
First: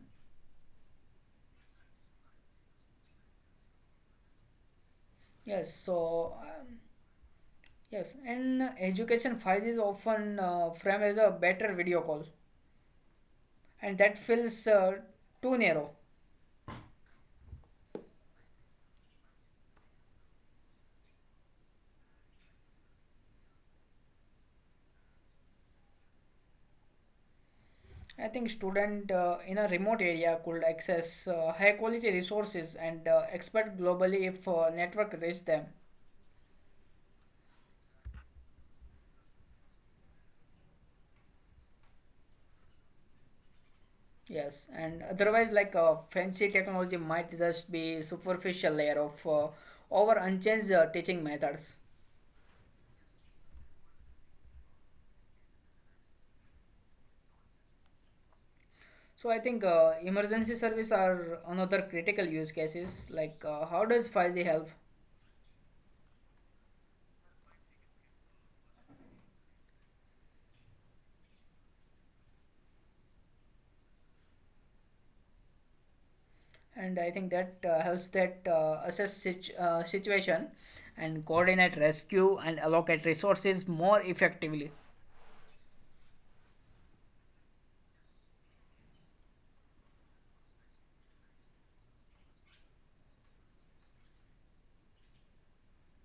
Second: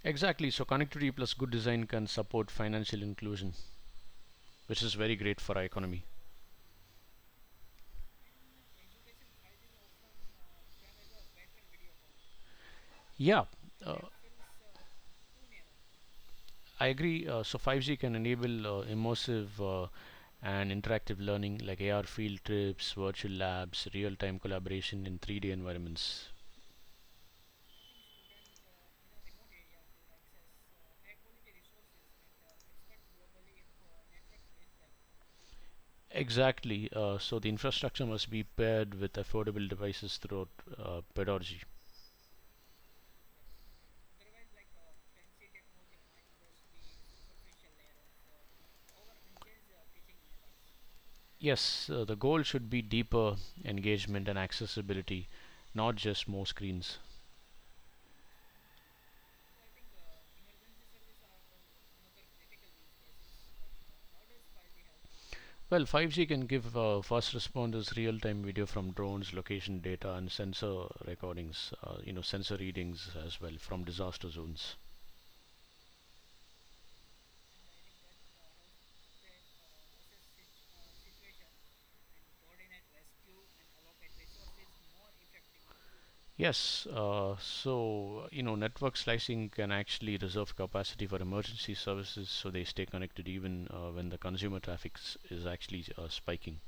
B: Exactly, so connectivity plus good design can support financial inclusion, which is very great
A: Yes,
B: for our economy.
A: so um, yes, and education five G is often uh, framed as a better video call,
B: Yeah,
A: and that
B: uh,
A: feels uh, too narrow.
B: I agree. Uh, so five G can enable uh, immersive uh, and interactive learning like A R field trips, virtual labs, real time collaboration in three D environments.
A: I think student uh, in a remote area could access uh, high quality resources and uh, expert globally if uh, network reach them.
B: Exactly. Uh, so the infrastructure must be paired with affordable devices throughout uh, pedagogy.
A: Yes, and otherwise, like uh, fancy technology might just be superficial layer of uh, our unchanged uh, teaching methods.
B: Yes, uh, the goal should be deeper engagement and accessibility, not just more screens.
A: So I think uh, emergency service are another critical use cases. Like uh, how does five G help?
B: Well, five G can give uh, first responders real-time video from drones, location data, and sensor recordings, uh, you know, sensor readings as well from disaster zones.
A: And I think that uh, helps that uh, assess situ- uh, situation and coordinate rescue and allocate resources more effectively.
B: Yes, uh, so you know, network slicing can actually reserve capacity for emergency services, so they stay connected even uh, when the consumer traffic s- is actually uh, spiking.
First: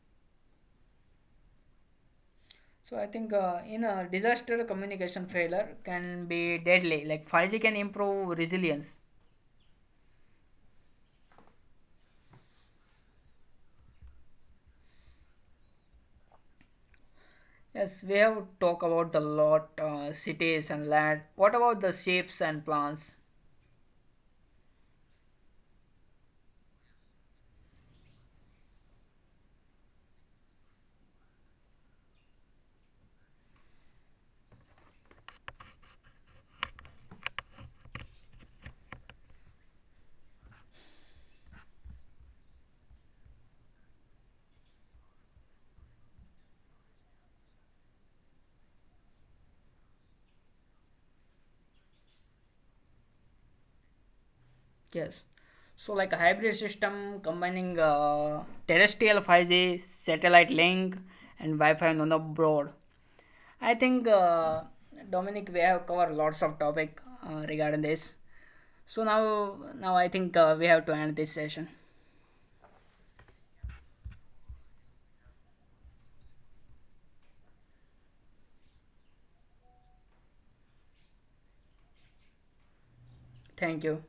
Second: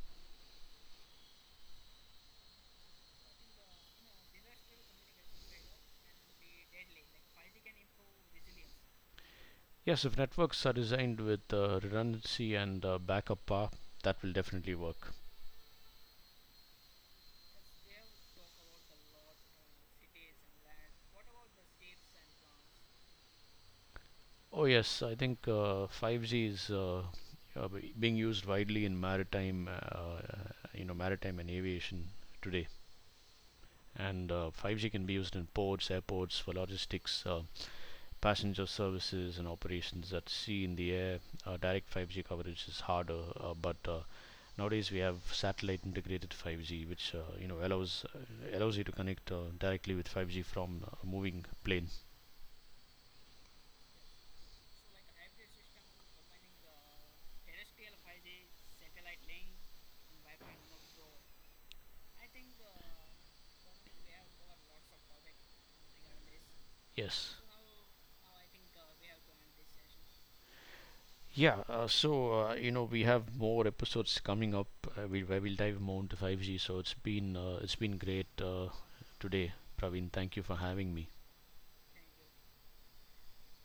A: So I think uh, in a disaster communication failure can be deadly. Like five G can improve resilience.
B: Yes, if networks are designed with uh, redundancy and uh, backup power, that will definitely work.
A: Yes, we have talked about the lot, uh, cities and land. What about the shapes and plants?
B: Oh yes, I think uh, five G is uh, uh, be- being used widely in maritime, uh, uh, you know, maritime and aviation today. And uh, five G can be used in ports, airports for logistics, uh, passenger services, and operations at sea, in the air. Uh, direct five G coverage is harder, uh, but uh, nowadays we have satellite integrated five G, which uh, you know allows allows you to connect uh, directly with five G from a moving plane.
A: Yes. So, like a hybrid system combining uh, terrestrial five G, satellite link, and Wi Fi on the broad. I think, uh, Dominic, we have covered lots of topic uh,
B: Yes.
A: regarding this. So, now, now I think uh, we have to end this session.
B: Yeah, uh, so uh, you know we have more episodes coming up uh, we, where we'll dive more into five G. So it's been uh, it's been great uh, today, Praveen. Thank you for having me.
A: Thank you.